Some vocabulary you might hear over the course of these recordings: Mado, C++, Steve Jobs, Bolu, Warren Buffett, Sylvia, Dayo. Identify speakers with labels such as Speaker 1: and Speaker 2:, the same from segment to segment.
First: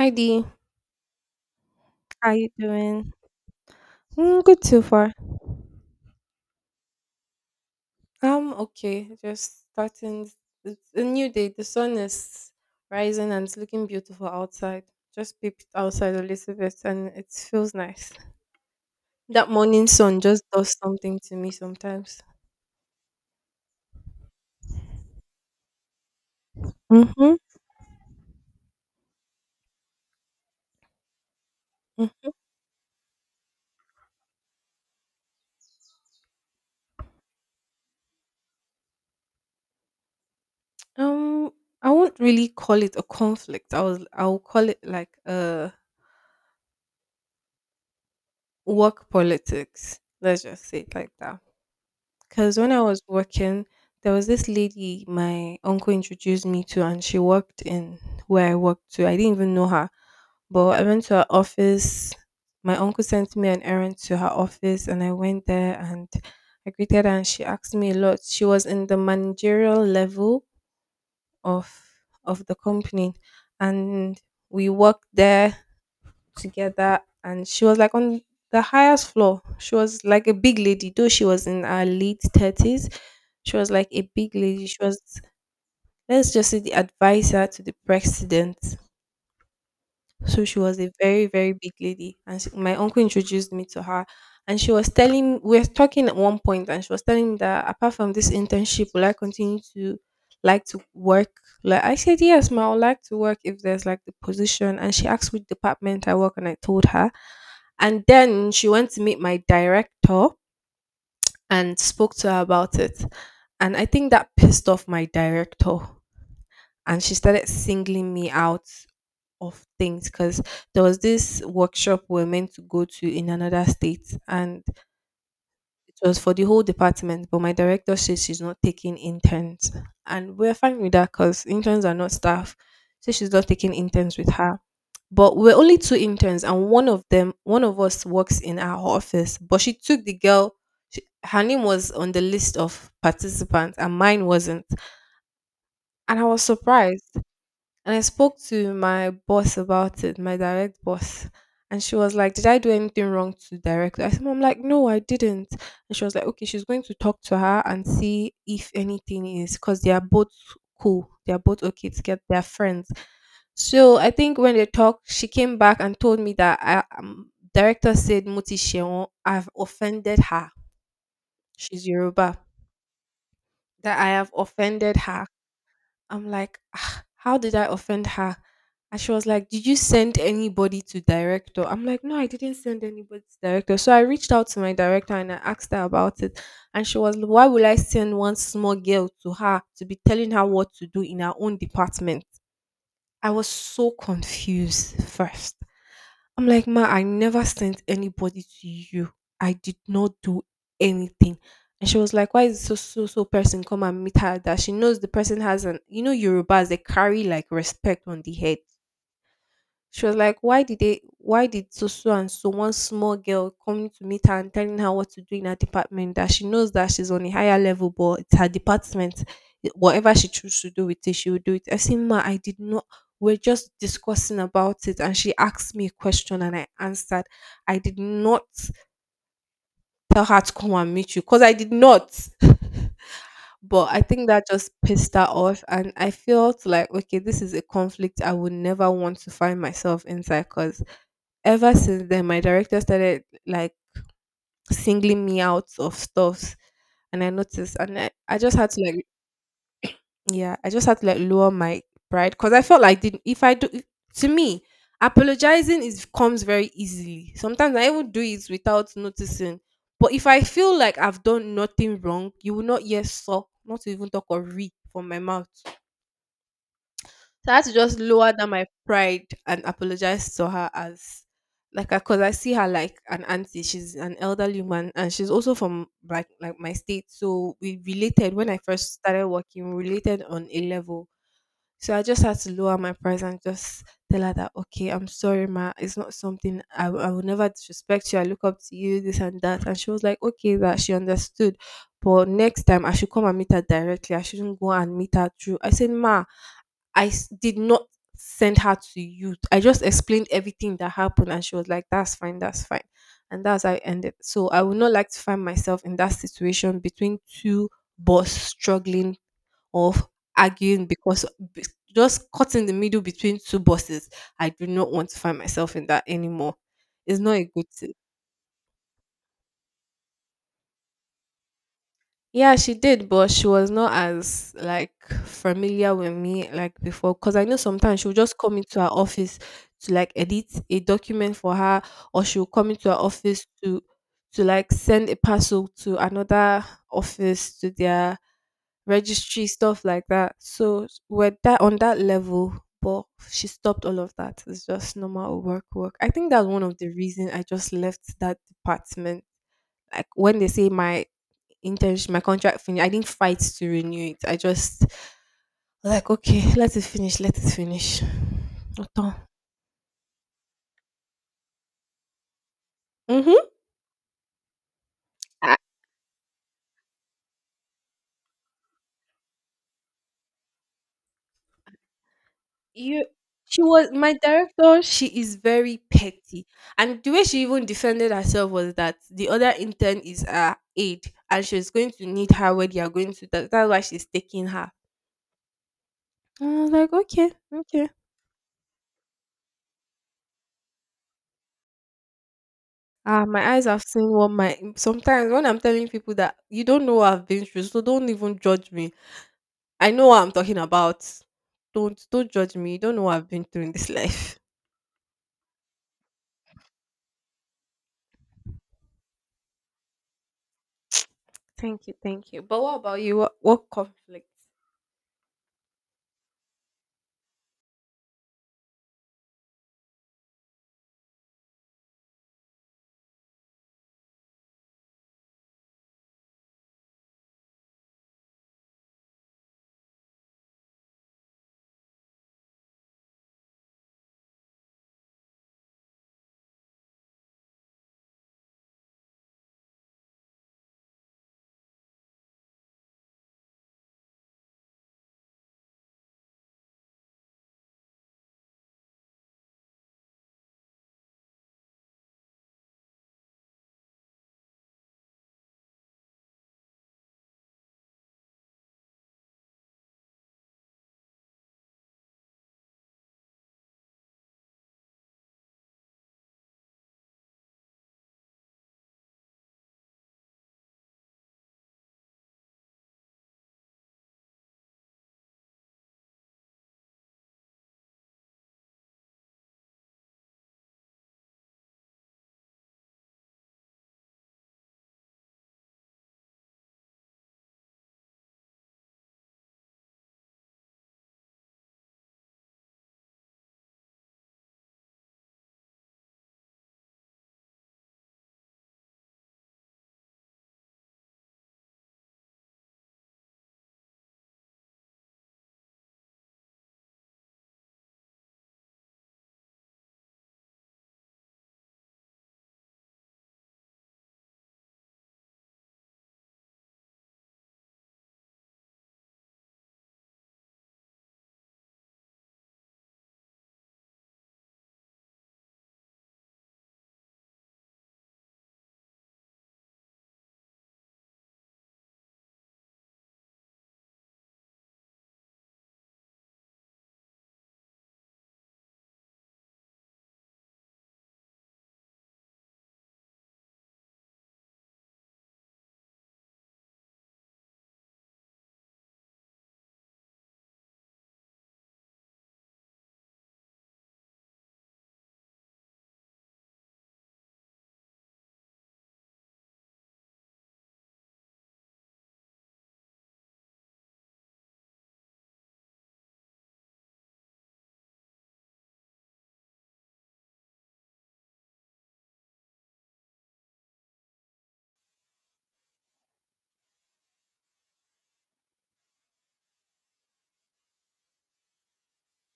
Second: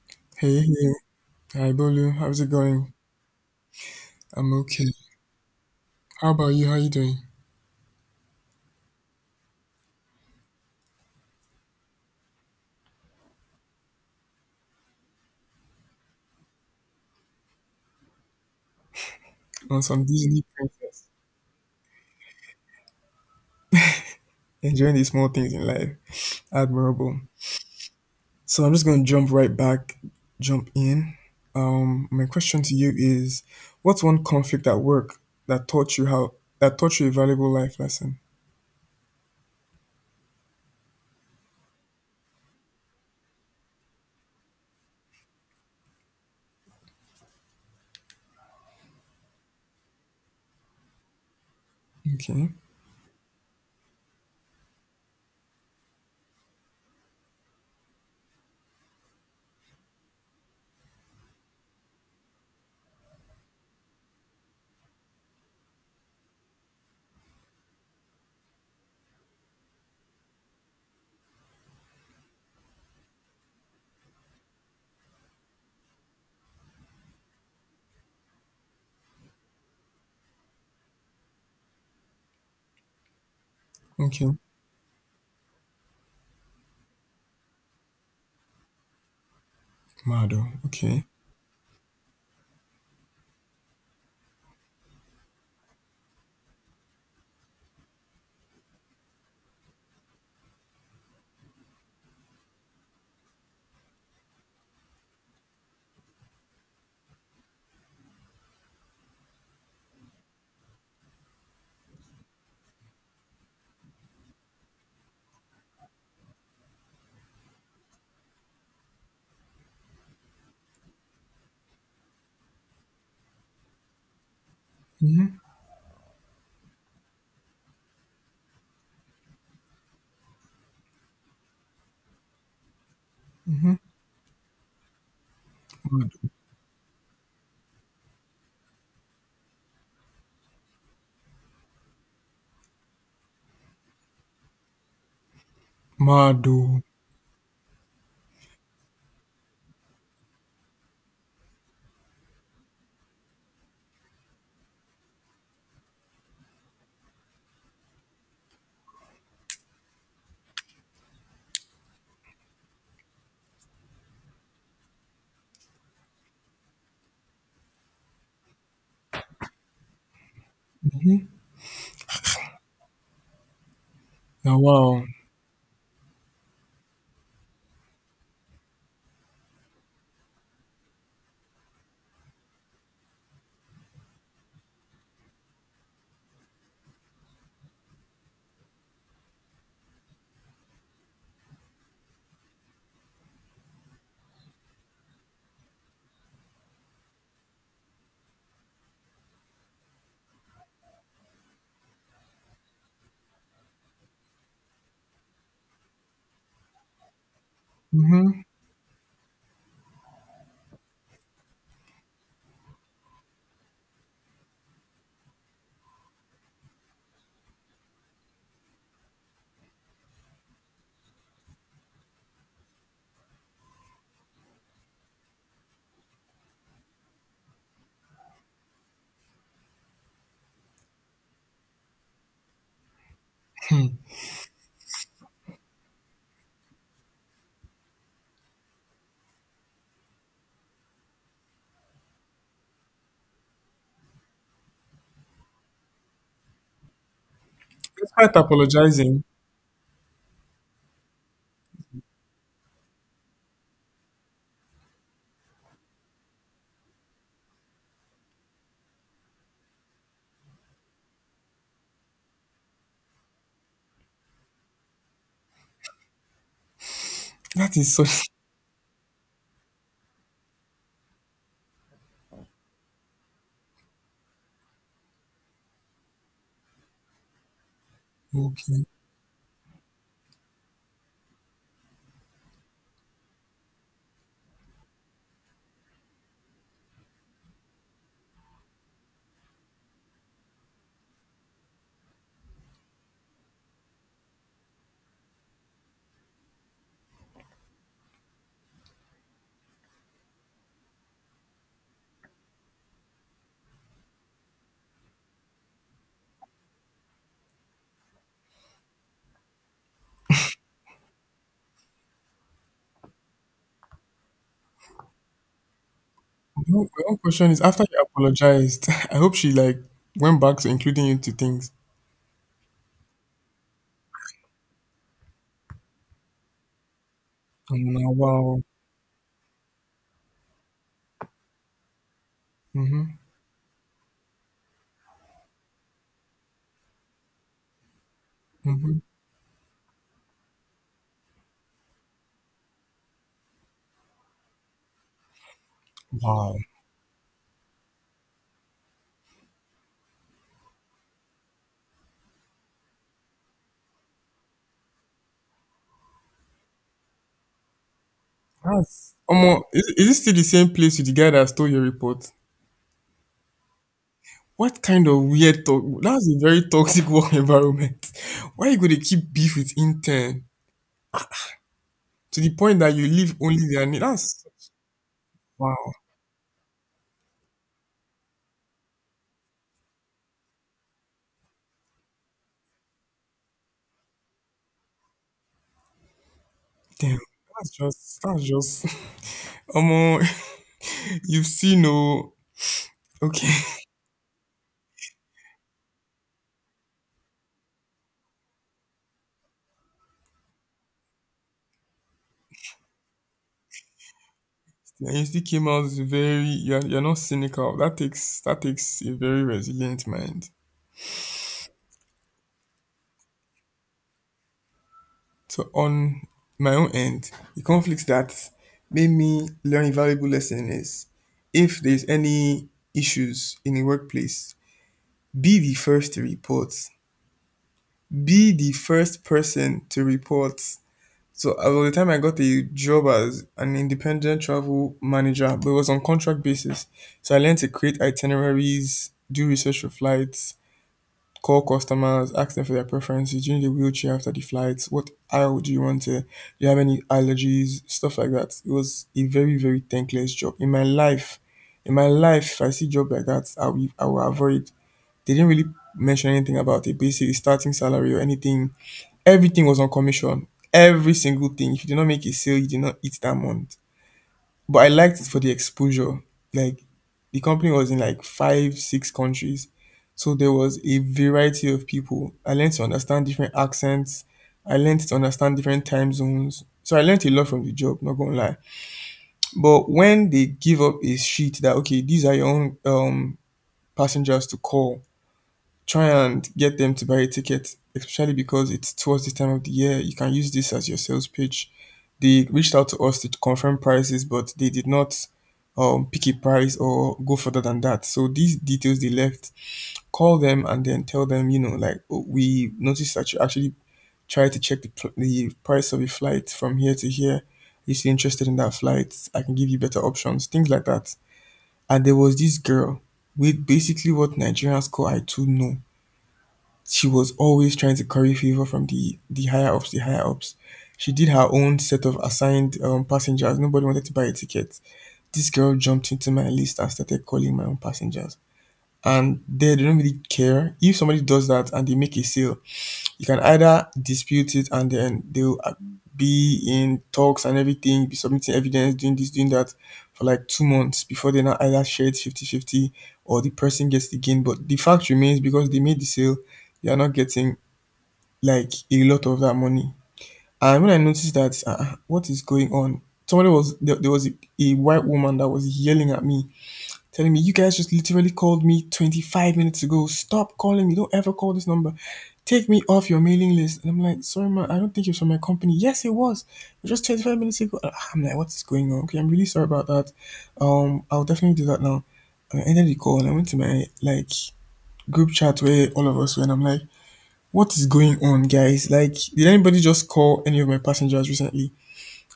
Speaker 1: Hi Dee,
Speaker 2: Hey, hey, hi Bolu,
Speaker 1: how
Speaker 2: how's
Speaker 1: you
Speaker 2: it going?
Speaker 1: doing? Mm,
Speaker 2: I'm
Speaker 1: good so
Speaker 2: okay.
Speaker 1: far.
Speaker 2: How about you? How you doing?
Speaker 1: I'm okay. Just starting. It's a new day. The sun is rising and it's looking beautiful outside. Just peeped outside a little bit and it feels nice. That
Speaker 2: On
Speaker 1: morning
Speaker 2: some
Speaker 1: sun
Speaker 2: Disney
Speaker 1: just does
Speaker 2: princess,
Speaker 1: something to me sometimes.
Speaker 2: enjoying the small things in life. Admirable.
Speaker 1: Mm-hmm.
Speaker 2: So I'm just gonna jump right back, jump in. My question to you is, what's one conflict at work that taught you a valuable life lesson?
Speaker 1: Um, I won't really call it a conflict. I'll call it like a work politics. Let's just say it like that.
Speaker 2: Okay,
Speaker 1: Because when I was working, there was this lady my uncle introduced me to, and she worked in where I worked to. I didn't even know her, but I went to her office. My uncle sent me an errand to her office, and I went there and I greeted her, and she asked me a lot. She was in the managerial level of of the company, and we worked there together and she was like on the highest floor. She was like a big lady, though she was in her late 30s. She was like a
Speaker 2: okay,
Speaker 1: big lady. She was, let's just say, the advisor to the president. So
Speaker 2: Mado.
Speaker 1: she was a
Speaker 2: Okay,
Speaker 1: very, very big lady. And my uncle introduced me to her. And we were talking at one point, and she was telling me that apart from this internship, will I continue to like to work? Like I said, yes, ma, I would like to work if there's like the position. And she asked which department I work, and I told her. And then she went to meet my director and spoke to her about it. And I think that pissed off my director. And she started singling me out of things because there was this workshop we are meant to go to in another state and
Speaker 2: mm-hmm.
Speaker 1: it was for the whole department, but my director says she's not taking interns, and we're fine with that because interns are not staff, so she's not taking
Speaker 2: Mm-hmm.
Speaker 1: interns with her. But we're only two
Speaker 2: Mado.
Speaker 1: interns and one of us works in our office, but she took the girl. Her name was on the list of participants and mine wasn't, and I was
Speaker 2: Mado.
Speaker 1: surprised. And I spoke to my boss about it, my direct boss. And she was like, "Did I do anything wrong to direct her?" I said, "Mom, like, no, I didn't." And she was like, "Okay, she's going to talk to her and see if anything is because they are both cool. They are both okay to get their friends." So I think when they talked, she came back and told me that director said Muti Sheon, I've offended her. She's Yoruba. That I have
Speaker 2: Now,
Speaker 1: offended
Speaker 2: wow.
Speaker 1: her. I'm like, "Ah, how did I offend her?" And she was like, "Did you send anybody to director?" I'm like, "No, I didn't send anybody to director." So I reached out to my director and I asked her about it. And she was like, "Why will I send one small girl to her to be telling her what to do in her own department?" I was so confused first. I'm like, "Ma, I never sent anybody to you. I did not do anything." And she was like, "Why is so so so person come and meet her that she knows the person has an, you know, Yorubas, they carry like respect on the
Speaker 2: Mm-hmm.
Speaker 1: head." She was like, "Why did they? Why did so so and so one small girl coming to meet her and telling her what to do in her department? That she knows that she's on a higher level, but it's her department. It- Whatever she chooses to do with it, she will do it." I said, "Ma, I did not. We're just discussing about it, and she asked me a question, and I answered. I did not tell her to come and meet you because I did not."
Speaker 2: Hmm.
Speaker 1: But I think that just pissed her off, and I felt like, okay, this is a conflict I would never want to find myself inside. Because ever since then my director started like singling me out of stuffs, and I noticed, and I,
Speaker 2: Despite
Speaker 1: I just had to like
Speaker 2: apologizing,
Speaker 1: yeah, I just had to like lower my pride because I felt like did if I do to me, apologizing is comes very easily. Sometimes I even do it without noticing. But if I feel like I've done nothing wrong, you will not hear so not to even talk or re from my mouth. So I had to
Speaker 2: that is
Speaker 1: just
Speaker 2: so.
Speaker 1: lower down my pride and apologize to her as like because I see her like an auntie. She's an elderly woman and she's also from like my state. So we related when I
Speaker 2: Okay.
Speaker 1: first started working, we related on a level. So I just had to lower my price and just tell her that, okay, I'm sorry, ma. It's not something I will never disrespect you. I look up to you, this and that. And she was like, okay, that she understood. But next time I should come and meet her directly. I shouldn't go and meet her through. I said, "Ma, did not send her to you." I just explained everything that happened, and she was like, that's fine," and that's how it ended. So I would not like to find myself in that situation between two boss struggling of arguing because be- just caught in the middle between two bosses. I do not want to find myself in that anymore.
Speaker 2: My own
Speaker 1: It's not a
Speaker 2: question is
Speaker 1: good
Speaker 2: after
Speaker 1: thing.
Speaker 2: you apologized, I hope she like went back to including you to things.
Speaker 1: Yeah, she did, but she was not as like familiar with me like before. Cause I know
Speaker 2: Um,
Speaker 1: sometimes she'll just come
Speaker 2: wow.
Speaker 1: into her office to like edit a document for her, or she'll come into her
Speaker 2: Mm-hmm.
Speaker 1: office to like send a parcel to another office to their
Speaker 2: Mm-hmm.
Speaker 1: registry stuff like that. So we're that on that level, but she stopped all of that. It's just normal work. I think that's
Speaker 2: Wow.
Speaker 1: one of the reason I just left that department. Like when they say my internship, my contract finished, I didn't fight to renew it. I just like okay, let it finish, let it finish.
Speaker 2: That's
Speaker 1: Autant.
Speaker 2: um, is, is this still the same place with the guy that stole your report?
Speaker 1: Mm-hmm.
Speaker 2: What kind of weird talk? That's a very toxic work environment. Why you gonna keep beef with intern to the point that
Speaker 1: You,
Speaker 2: you leave
Speaker 1: she
Speaker 2: only their
Speaker 1: was
Speaker 2: name?
Speaker 1: my
Speaker 2: That's
Speaker 1: director, she is very
Speaker 2: wow.
Speaker 1: petty. And the way she even defended herself was that the other intern is her aide and she's going to need her where they are going to, that's why she's taking her. And I was like,
Speaker 2: Damn.
Speaker 1: okay,
Speaker 2: That's
Speaker 1: okay.
Speaker 2: just that's just um, you've seen no
Speaker 1: Ah, my
Speaker 2: okay.
Speaker 1: eyes have seen what my sometimes when I'm telling people that you don't know what I've been through, so don't even judge me. I know what I'm talking about. Don't judge me, you don't know what I've been through in this life.
Speaker 2: And you still came out very you're not cynical. That takes a very resilient mind.
Speaker 1: Thank you, thank you, but what about you, what conflicts?
Speaker 2: So on my own end, the conflicts that made me learn a valuable lesson is, if there's any issues in the workplace, be the first to report. Be the first person to report. So by the time I got a job as an independent travel manager, but it was on contract basis. So I learned to create itineraries, do research for flights, call customers, ask them for their preferences. Do you need a wheelchair after the flight? What aisle do you want to? Do you have any allergies? Stuff like that. It was a very, very thankless job. In my life, if I see job like that, I will avoid. They didn't really mention anything about a basic starting salary or anything. Everything was on commission. Every single thing. If you did not make a sale, you did not eat that month. But I liked it for the exposure. Like the company was in like five, six countries. So there was a variety of people. I learned to understand different accents. I learned to understand different time zones. So I learned a lot from the job, not gonna lie. But when they give up a sheet that okay, these are your own passengers to call. Try and get them to buy a ticket, especially because it's towards the time of the year. You can use this as your sales pitch. They reached out to us to confirm prices, but they did not pick a price or go further than that. So these details they left, call them and then tell them, you know, like, "Oh, we noticed that you actually tried to check the price of a flight from here to here. If you're interested in that flight, I can give you better options, things like that." And there was this girl with basically what Nigerians call I too know. She was always trying to curry favor from the higher ups, the higher ups. She did her own set of assigned passengers. Nobody wanted to buy a ticket. This girl jumped into my list and started calling my own passengers. And they don't really care. If somebody does that and they make a sale, you can either dispute it and then they'll be in talks and everything, be submitting evidence, doing this, doing that for like 2 months before they now either share it 50 50, or the person gets the gain. But the fact remains, because they made the sale, you are not getting like a lot of that money. And when I noticed that, ah, ah, what is going on? There was a white woman that was yelling at me, telling me, "You guys just literally called me 25 minutes ago. Stop calling me. Don't ever call this number. Take me off your mailing list." And I'm like, "Sorry, ma, I don't think it's from my company." Yes, it was. It was just 25 minutes ago. Ah, I'm like, "What is going on? Okay, I'm really sorry about that. I'll definitely do that now." And I ended the call and I went to my like group chat where all of us were, and I'm like, "What is going on, guys? Like, did anybody just call any of my passengers recently?"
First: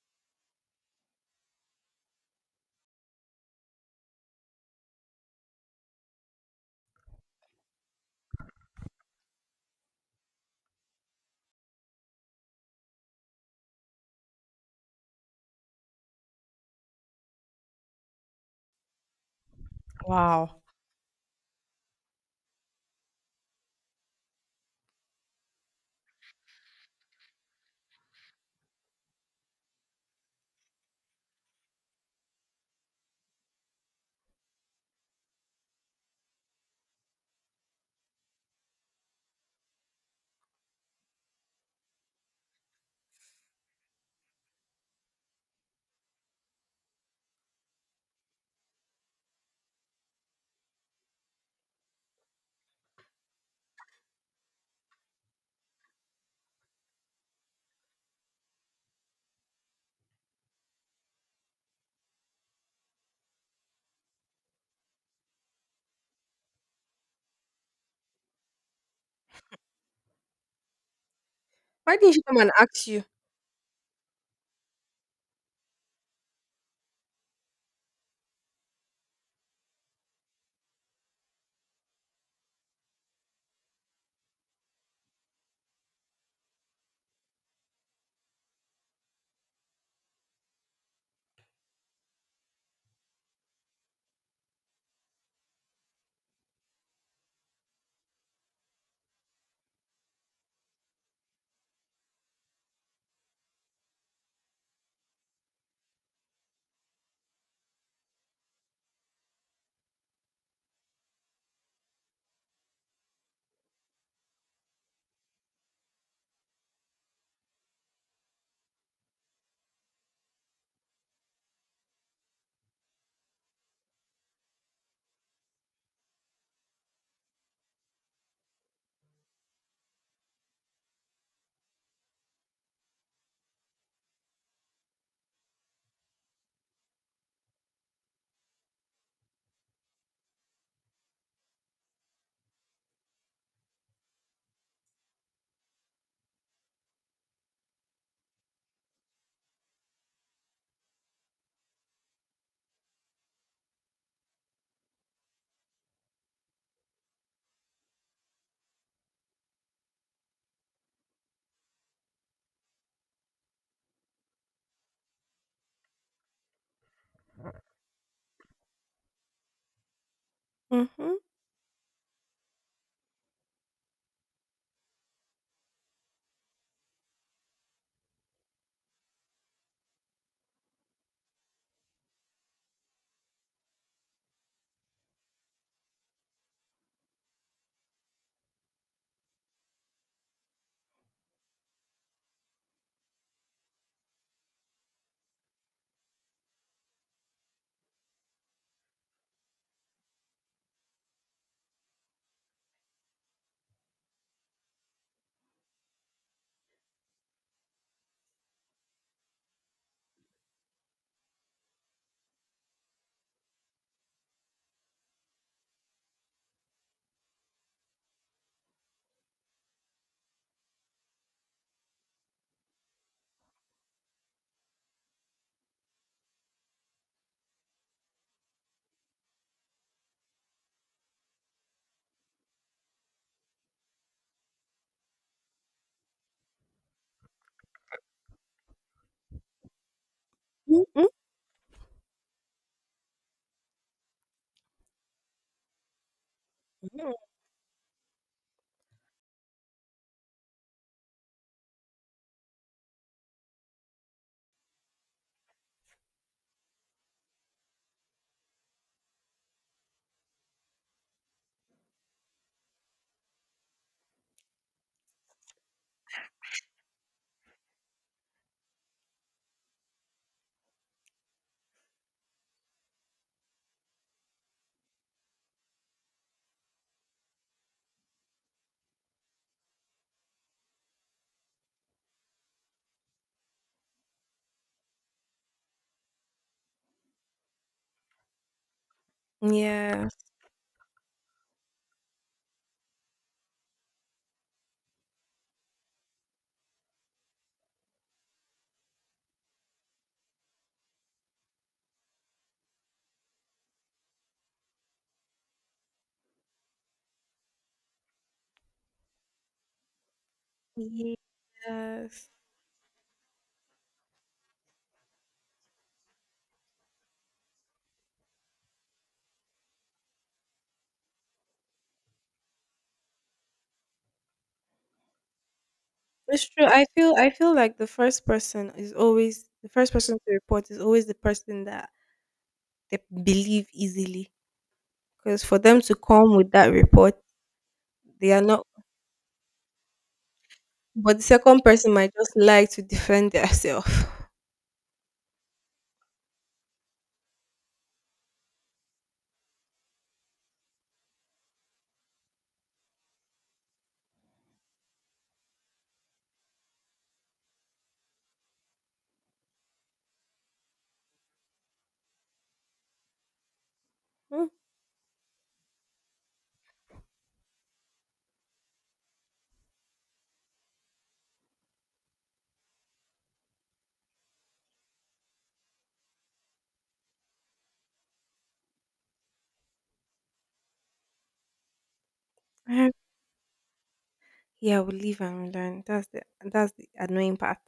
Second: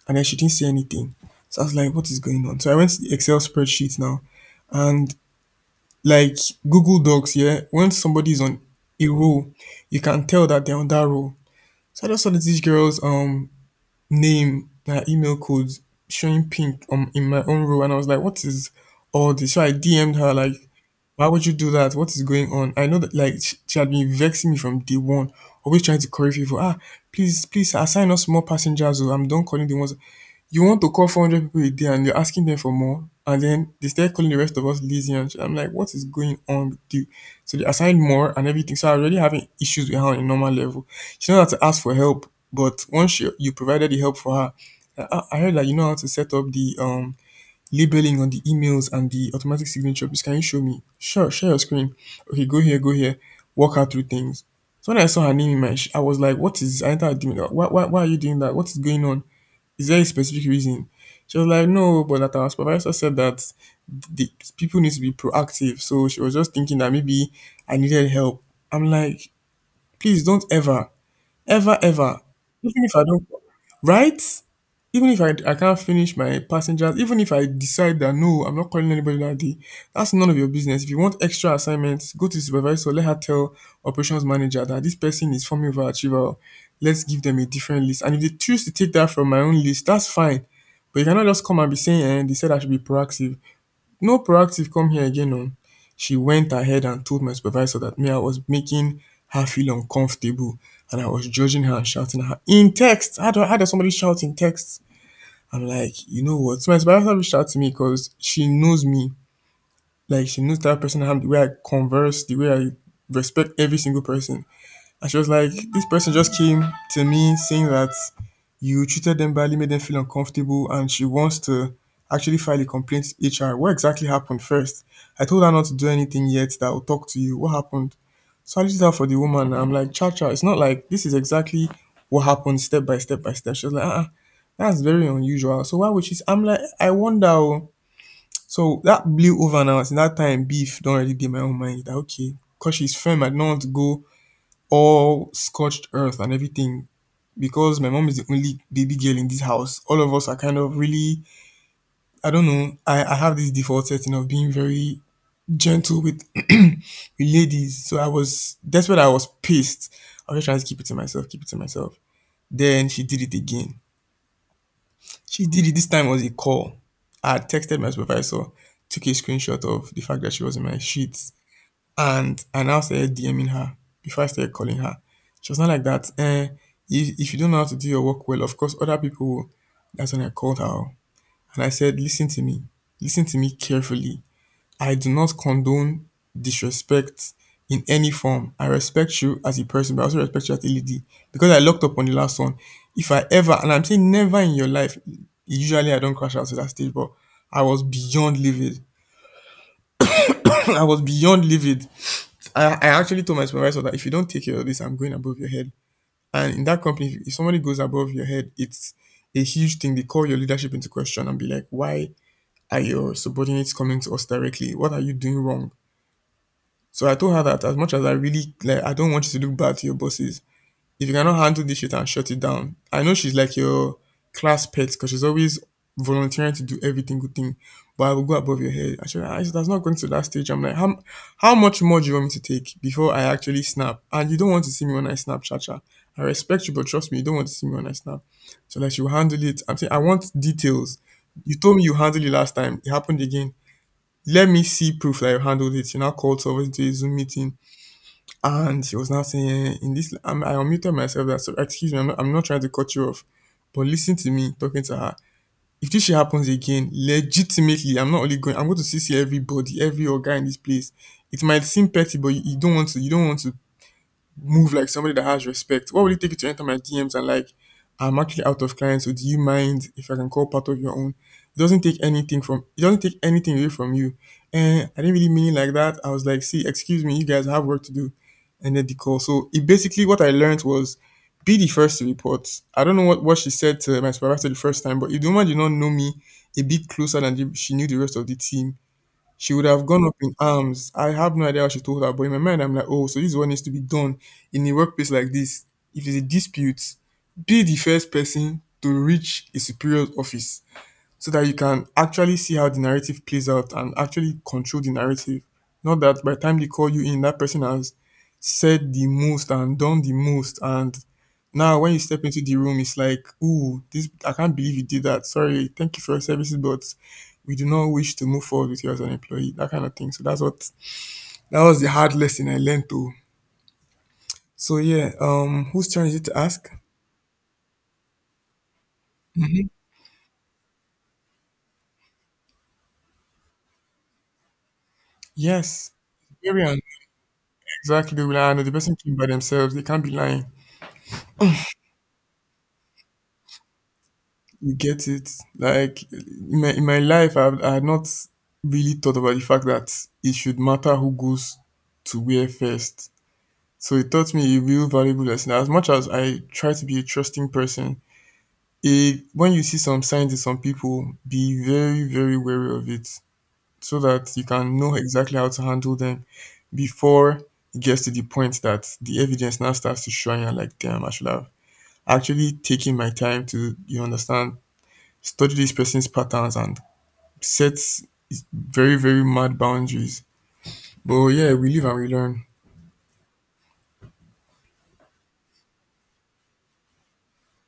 Speaker 2: And then she didn't say anything. So I was like, what is going on? So I went to the Excel spreadsheet now. And like Google Docs, yeah, when somebody's on a roll, you can tell that they're on that roll. So I just saw that this girl's name, her email codes, showing pink in my own row, and I was like, what is all this? So I DM'd her like,
Speaker 1: Wow.
Speaker 2: why would you do that? What is going on? I know that like she had been vexing me from day one, always trying to correct people. Ah, please, please assign us more passengers. Oh, I'm done calling the ones. You want to call 400 people a day and you're asking them for more, and then they start calling the rest of us lazy. And shit. I'm like, what is going on with you? So they assign more and everything. So I already having issues with her on a normal level. She knows how to ask for help, but once you provided the help for her, I heard that you know how to set up the labeling on the emails and the automatic signature. Please can you show me? Sure, share your screen. Okay, go here, go here. Walk her through things. So when I saw her name in my I was like, what is I entered doing that? Why are you doing that? What is going on? Is there a specific reason? She was like, no, but that our supervisor said that the people need to be proactive, so she was just thinking that maybe I needed help. I'm like, please don't ever. Ever,
Speaker 1: Why didn't
Speaker 2: ever.
Speaker 1: she come and
Speaker 2: Even
Speaker 1: ask
Speaker 2: if I
Speaker 1: you?
Speaker 2: don't, right? Even if I can't finish my passengers, even if I decide that, "No, I'm not calling anybody that day," that's none of your business. If you want extra assignments, go to the supervisor, let her tell operations manager that this person is forming overachiever. Let's give them a different list. And if they choose to take that from my own list, that's fine. But you cannot just come and be saying, "Eh, they said I should be proactive." No proactive come here again oo. She went ahead and told my supervisor that me I was making her feel uncomfortable, and I was judging her and shouting at her in text. How do how does somebody shout in text? I'm like, you know what? So my supervisor reached out to me, cause she knows me. Like she knows that person I am, the way I converse, the way I respect every single person. And she was like, "This person just came to me saying that you treated them badly, made them feel uncomfortable, and she wants to actually file a complaint to HR. What exactly happened first?" I told her not to do anything yet, that I'll talk to you. What happened? So I listed out for the woman. I'm like, "Cha cha, it's not like this. Is exactly what happened, step by step by step." She was like, "That's very unusual. So why would she? I'm like, I wonder. Oh. So that blew over now. Since that time, beef don't really be in my own mind. That, okay, because she's firm, I don't want to go all scorched earth and everything. Because my mom is the only baby girl in this house, all of us are kind of really, I don't know, I have this default setting of being very gentle with, with ladies. So I was, that's when I was pissed. I was just trying to keep it to myself, keep it to myself. Then she did it again. She did it. This time was a call. I had texted my supervisor, took a screenshot of the fact that she was in my
Speaker 1: Mhm.
Speaker 2: sheets. And I now started DMing her before I started calling her. She was not like that. Eh, if you don't know how to do your work well, of course, other people will. That's when I called her. And I said, listen to me. Listen to me carefully. I do not condone disrespect in any form. I respect you as a person, but I also respect you as a lady. Because I locked up on the last one. If I ever, and I'm saying never in your life, usually I don't crash out to that stage, but I was beyond livid. I was beyond livid. I actually told my supervisor that if you don't take care of this, I'm going above your head. And in that company, if somebody goes above your head, it's a huge thing. They call your leadership into question and be like, why are your subordinates coming to us directly? What are you doing wrong? So I told her that as much as I really like, I don't want you to look bad to your bosses if you cannot handle this shit and shut it down. I know she's like your class pet because she's always volunteering to do everything good thing. But I will go above your head. Actually, I said, that's not going to that stage. I'm like, how much more do you want me to take before I actually snap? And you don't want to see me when I snap, Cha Cha. I respect you, but trust me, you don't want to see me when I snap. So that you handle it. I'm saying, I want details.
Speaker 1: Mhm.
Speaker 2: You told me you handled it last time. It happened again. Let me see proof that you handled it. You now called someone to a Zoom
Speaker 1: Mhm.
Speaker 2: meeting, and she was now saying, in this, I unmuted myself that, so excuse me, I'm not trying to cut you off, but listen to me talking to her. If this shit happens again, legitimately, I'm not only going, I'm going to CC everybody, every guy in this place. It might seem petty, but you don't want to, you don't want to move like somebody that has respect. What will it take you to enter my DMs and like, I'm actually out of clients, so do you mind if I can call part of your own? It doesn't take anything from it doesn't take anything away from you. And I didn't really mean it like that. I was like, see, excuse me, you guys have work to do. And then the call. So it basically what I learned was be the first to report. I don't know what she said to my supervisor the first time, but if the woman did not know me a bit closer than the, she knew the rest of the team, she would have gone
Speaker 1: Yes.
Speaker 2: up in arms. I have no idea how she told her, but in my mind, I'm like, oh, so this is what needs to be done in a workplace like this. If it's a dispute, be the first person to reach a superior office so that you can actually see how the narrative plays out and actually control the narrative. Not that by the time they call you in, that person has said the most and done the most. And now when you step
Speaker 1: Yes.
Speaker 2: into the room, it's like, ooh, this I can't believe you did that. Sorry, thank you for your services, but we do not wish to move forward with you as an employee. That kind of thing. So that's what that was the hard lesson I learned to. So yeah, whose turn is it to
Speaker 1: It's true.
Speaker 2: ask?
Speaker 1: I feel like the first person to report is always the person that they believe easily. Because for them
Speaker 2: Yes.
Speaker 1: to come with
Speaker 2: Very
Speaker 1: that
Speaker 2: un-
Speaker 1: report,
Speaker 2: exactly. They
Speaker 1: they
Speaker 2: Will.
Speaker 1: are
Speaker 2: Lie. No,
Speaker 1: not,
Speaker 2: the person came by themselves. They can't be lying.
Speaker 1: but the second person might just like to defend themselves.
Speaker 2: You get it? Like in my life, I had not really thought about the fact that it should matter who goes to where first. So it taught me a real valuable lesson. As much as I try to be a trusting person, a, when you see some signs in some people, be very, very wary of it so that you can know exactly how to handle them before it gets to the point that the evidence now starts to show you like, damn, I should have actually taken my time to, you understand, study this person's patterns and set very, very mad boundaries. But yeah, we live and we learn.
Speaker 1: Yeah, we live and we learn. That's the annoying part.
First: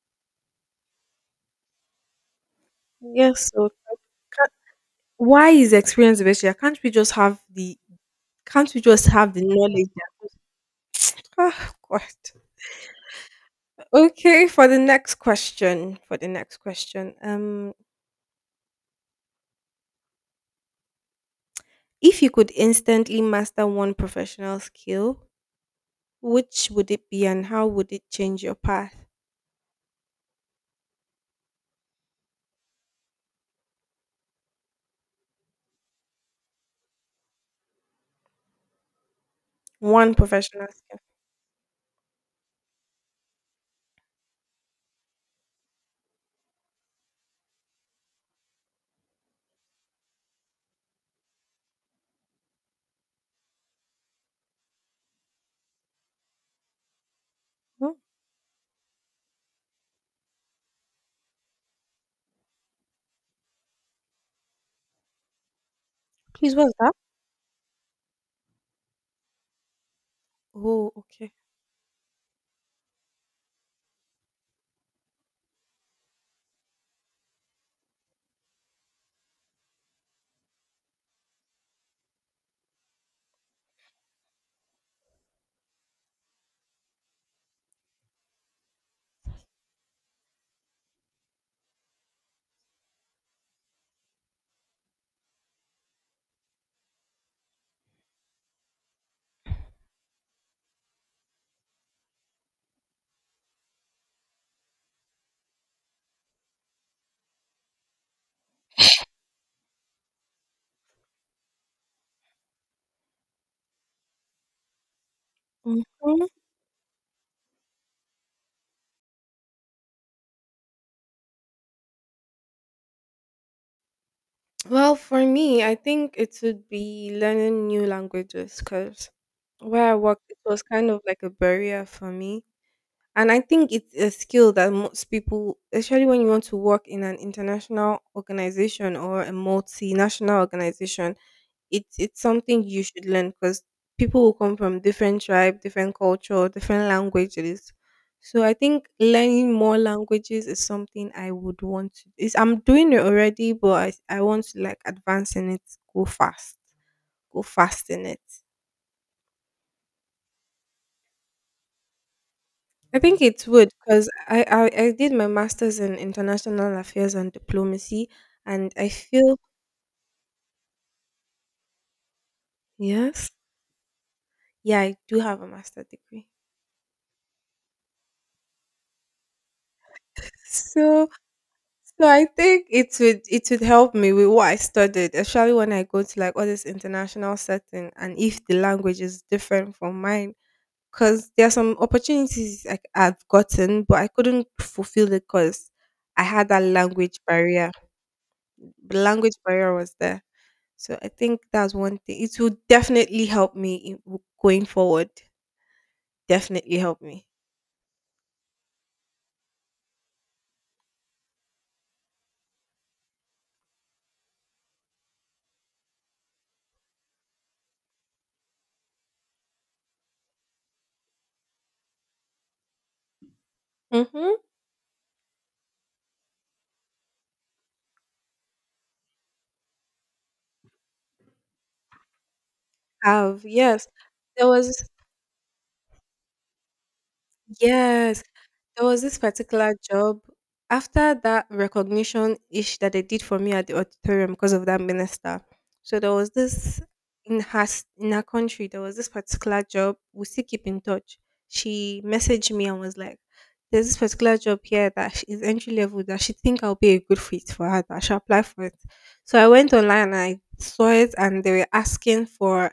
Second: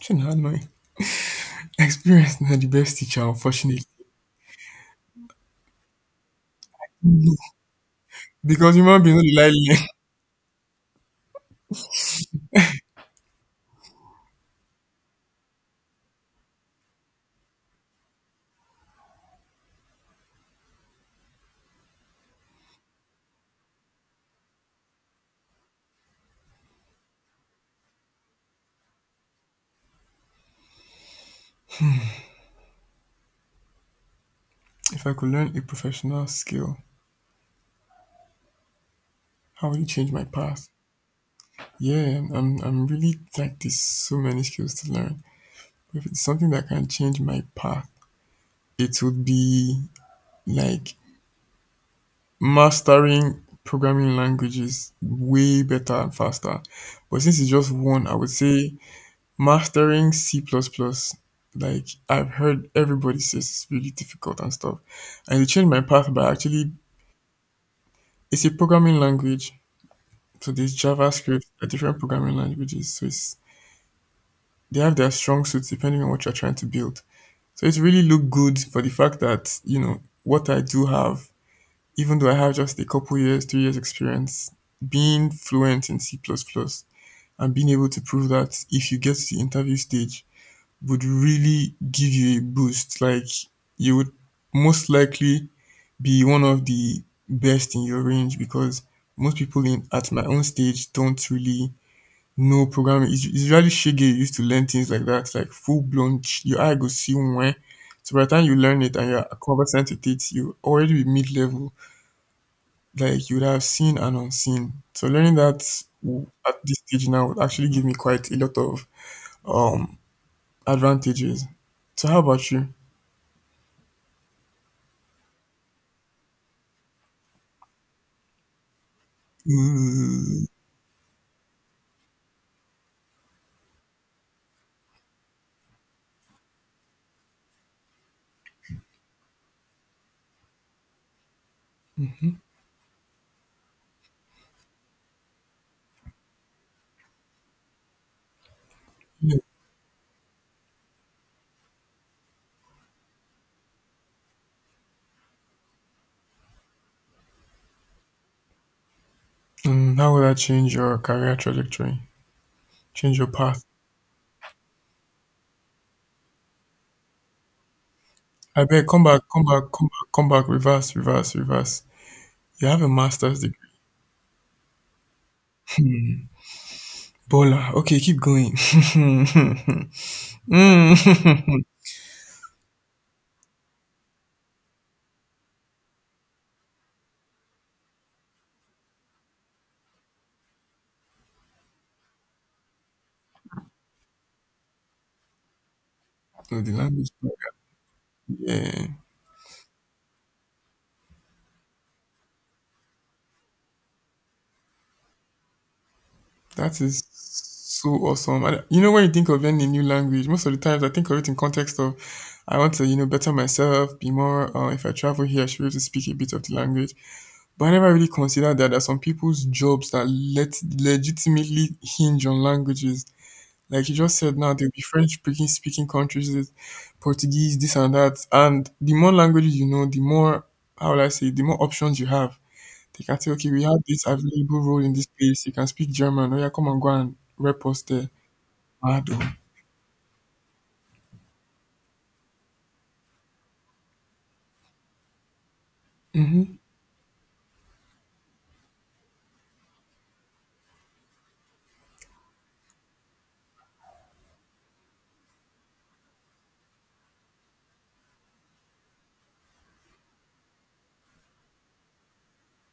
Speaker 2: Shouldn't have my experience not the best teacher,
Speaker 1: Yes, so
Speaker 2: unfortunately.
Speaker 1: why is experience the best? Yeah. Can't we just have the Can't
Speaker 2: Because
Speaker 1: we
Speaker 2: human
Speaker 1: just
Speaker 2: beings don't
Speaker 1: have the
Speaker 2: like learn.
Speaker 1: knowledge? Ah, God. Okay, for the next question, if you could instantly master one professional skill, which would it be, and how would it change your path?
Speaker 2: If I could learn a professional skill, how would it change
Speaker 1: One
Speaker 2: my path?
Speaker 1: professional skill.
Speaker 2: Yeah, I'm really like there's so many skills to learn. If it's something that can change my path, it would be like mastering programming languages way better and faster. But since it's just
Speaker 1: Hmm?
Speaker 2: one, I would say mastering C++, plus plus, like I've heard everybody says it's really difficult and stuff. And it changed my path by
Speaker 1: Please,
Speaker 2: actually
Speaker 1: what's that?
Speaker 2: it's a programming language. So there's
Speaker 1: Oh, okay.
Speaker 2: JavaScript, there different programming languages. So it's they have their strong suits depending on what you're trying to build. So it really looked good for the fact that, you know, what I do have, even though I have just a couple years, 3 years experience, being fluent in C++ plus plus and being able to prove that if you get to the interview stage, would really give you a boost. Like you would most likely be one of the best in your range because most people in at my own stage don't really know programming. It's really shaggy used to learn things like that, like full blown. Ch- Your eye go see when. So by the time you learn it and you're conversant with it, you already be mid level. Like you would have seen and unseen. So learning
Speaker 1: Mhm.
Speaker 2: that w- at this stage now would actually give me quite a lot of um advantages. So how about you?
Speaker 1: Well, for me, I think it would be learning new languages because where I work, it
Speaker 2: Mm,
Speaker 1: was kind of like a barrier for me. And I think it's a skill that most people, especially when you want to work in an international organization or a multinational organization, it's something you should learn because people will come from different tribe, different culture, different languages. So I think
Speaker 2: yeah.
Speaker 1: learning more languages is something I would want to. Is I'm doing it already, but I want to like advance in it, go fast, go fast in it.
Speaker 2: Mm, how will that change your career trajectory?
Speaker 1: I
Speaker 2: Change
Speaker 1: think
Speaker 2: your
Speaker 1: it
Speaker 2: path?
Speaker 1: would because I did my master's in international affairs and diplomacy,
Speaker 2: I
Speaker 1: and
Speaker 2: beg,
Speaker 1: I
Speaker 2: come back,
Speaker 1: feel
Speaker 2: come back, come back, come back, reverse, reverse, reverse. You have a
Speaker 1: yes,
Speaker 2: master's degree.
Speaker 1: yeah, I do have a master degree.
Speaker 2: Bola. Okay, keep going. Mm.
Speaker 1: So so I think it would help me with what I studied, especially when I go to like all this international setting, and if the language is different from mine, because there are some opportunities I've gotten, but I couldn't fulfill it because I had
Speaker 2: No,
Speaker 1: that
Speaker 2: the language.
Speaker 1: language barrier.
Speaker 2: Yeah,
Speaker 1: The language barrier was there. So I think that's one thing. It will definitely help me in, going forward. Definitely
Speaker 2: that
Speaker 1: help
Speaker 2: is
Speaker 1: me.
Speaker 2: so awesome. And you know, when you think of any new language, most of the times I think of it in context of I want to, you know, better myself, be more. If I travel here, I should be able to speak a bit of the language. But I never really considered that there are some people's jobs that let legitimately hinge on languages. Like you just
Speaker 1: Mm-hmm.
Speaker 2: said now, there'll be French speaking countries, there's Portuguese, this and that. And the more languages you know, the more how will I say, the more options you have. They can say,
Speaker 1: Have
Speaker 2: okay, we have
Speaker 1: yes.
Speaker 2: this
Speaker 1: There
Speaker 2: available role
Speaker 1: was
Speaker 2: in this place. You can speak German. Oh yeah, come and go and rep us there.
Speaker 1: yes, there was
Speaker 2: Mado.
Speaker 1: this particular job. After that recognition ish that they did for me at the auditorium because of that minister. So there was
Speaker 2: Hmm.
Speaker 1: this in her country. There was this particular job. We still keep in touch. She messaged me and was like, "There's this particular job here that is entry level that she think I'll be a good fit for her. That I should apply for it." So I went online and I saw it, and they were asking for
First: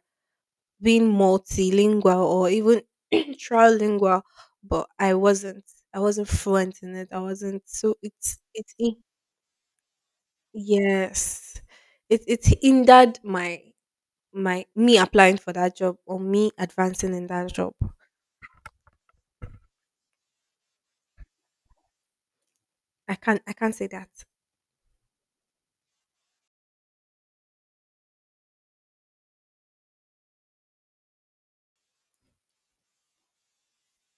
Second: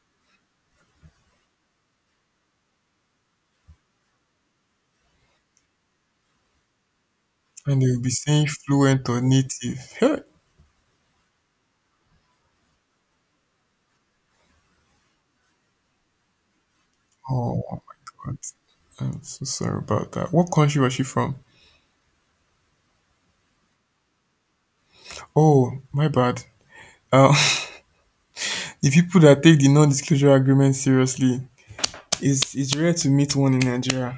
Speaker 1: being multilingual or even trilingual, but I wasn't. I wasn't fluent in it. I wasn't.
Speaker 2: And
Speaker 1: So
Speaker 2: they'll be saying fluent or native. Hey.
Speaker 1: yes, it hindered my my me applying for that job or me advancing in that
Speaker 2: Oh
Speaker 1: job.
Speaker 2: my god. I'm so sorry about that. What country was she from?
Speaker 1: I can't say that.
Speaker 2: Oh, my bad. Um, the people that take the non-disclosure agreement seriously, it's rare to meet one in Nigeria.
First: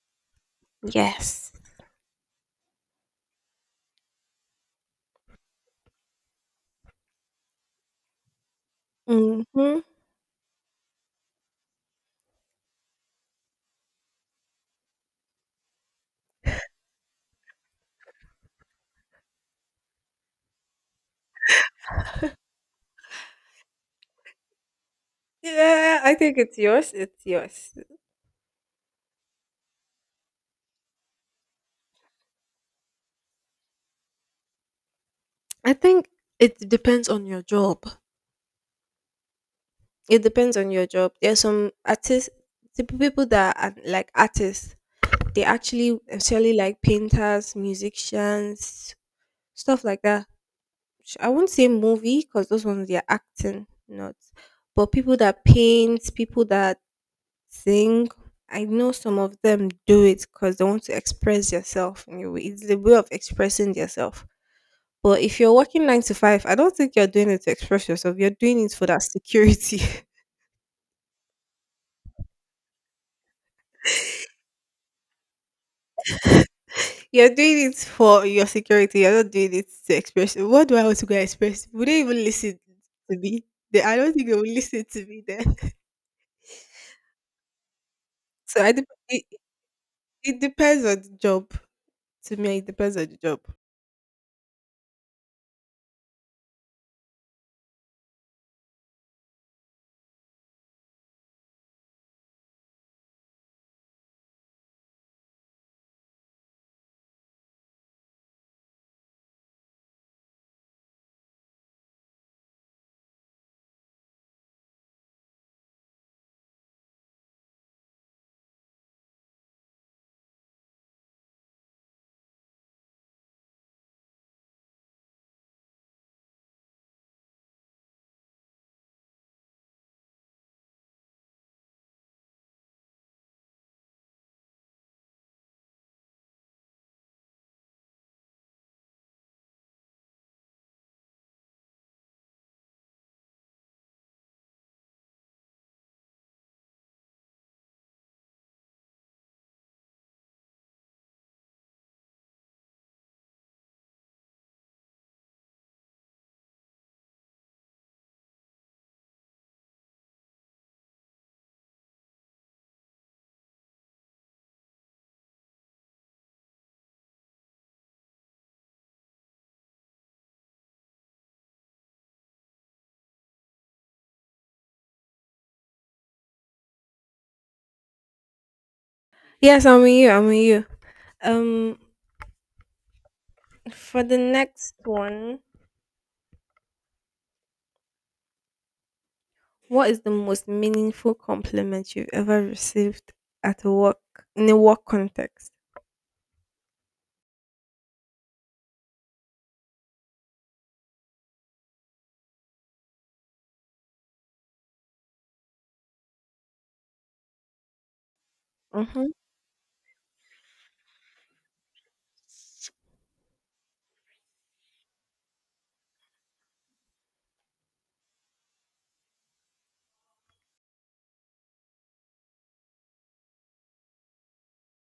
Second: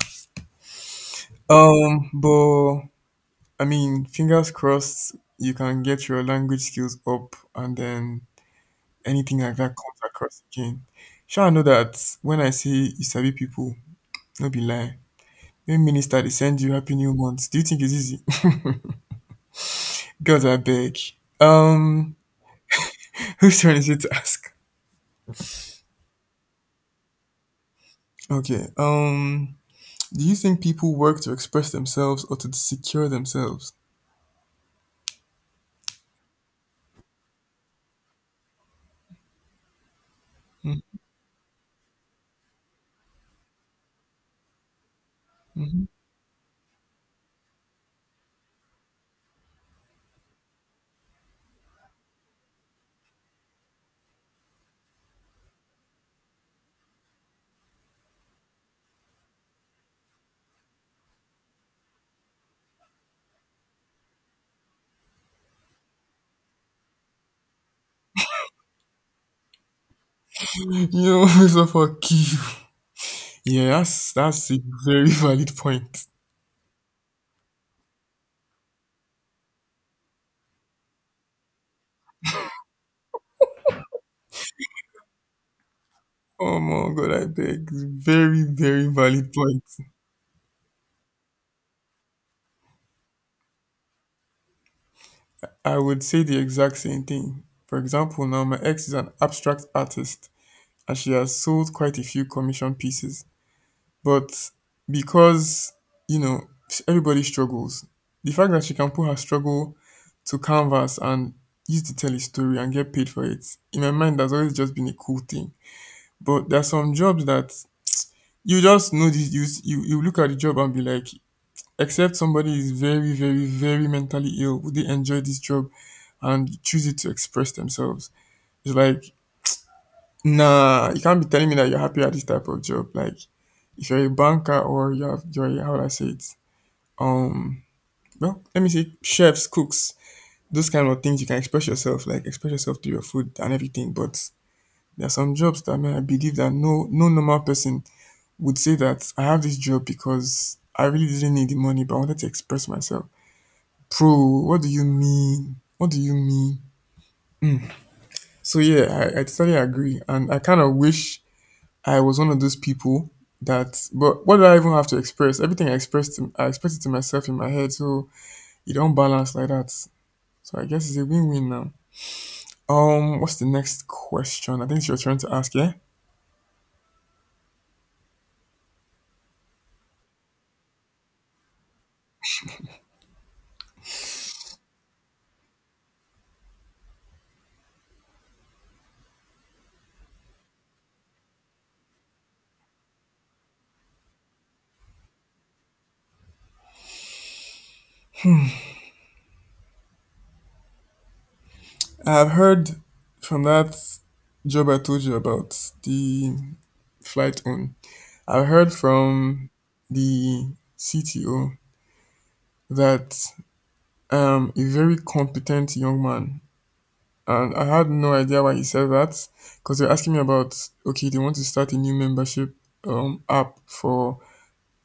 Speaker 1: Yes.
Speaker 2: But I mean, fingers crossed, you can get your language skills up, and then anything like that
Speaker 1: Mm-hmm.
Speaker 2: comes across again. Sure, I know that when I say you sabi people, no be lie. When minister they send you happy new month, do you think it's easy? God, I beg. Um, whose turn is it to ask?
Speaker 1: Yeah, I think it's yours. It's yours.
Speaker 2: Okay. Do you think people work to express themselves or to secure themselves?
Speaker 1: I think it depends on your job. It depends on
Speaker 2: Yo,
Speaker 1: your job. There's some artists, the people that are like artists. They actually like painters, musicians, stuff like that. I won't say movie because those ones they are acting, not. But people that paint, people that sing, I know some of them do it because they want to express yourself in a way. It's the way of expressing yourself. But if you're working nine to five, I don't think you're doing it to express yourself. You're doing it for that security.
Speaker 2: Mr. Fuck you. Yeah, that's a very valid point.
Speaker 1: You're doing it for your security. You're not doing it to express. What do I want to go express? Would they even listen to me? They, I don't think they will listen to me then.
Speaker 2: Oh my god, I beg. Very,
Speaker 1: So
Speaker 2: very valid point.
Speaker 1: it depends on the job. To me, it depends on the job.
Speaker 2: I would say the exact same thing. For example, now my ex is an abstract artist and she has sold quite a few commission pieces. But because, you know, everybody struggles, the fact that she can put her struggle to canvas and use to tell a story and get paid for it, in my mind, that's always just been a cool thing. But there are some jobs that you just know this. You look at the job and be like, except somebody is very very very mentally ill, would they enjoy this job and choose it to express themselves? It's like nah, you can't be telling me that you're happy at this type of job. Like if you're a banker or you're a- how would I say it? Um, well, let me say chefs, cooks, those kind of things. You can express yourself, like express yourself through your food and everything. But there are some jobs that man, I believe that no no normal person would say that I have this job because I really didn't need the money, but I wanted to express myself. Bro, what do you mean? What do you mean? So yeah, I totally agree. And I kind of wish I was one of those people that but what do I even have to express? Everything I expressed to- I expressed it to myself in my head, so it don't balance like that. So I guess it's a win-win now. What's the next question? I think you're trying to ask, yeah?
Speaker 1: Yes, I'm with you. I'm with you. Um, for the next one, what is the most meaningful compliment you've ever received at a work in a work context?
Speaker 2: I've heard from that job I told you about, the flight on. I heard
Speaker 1: Mm-hmm.
Speaker 2: from the CTO that a very competent young man, and I had no idea why he said that because they're asking me about okay, they want to start a new membership app for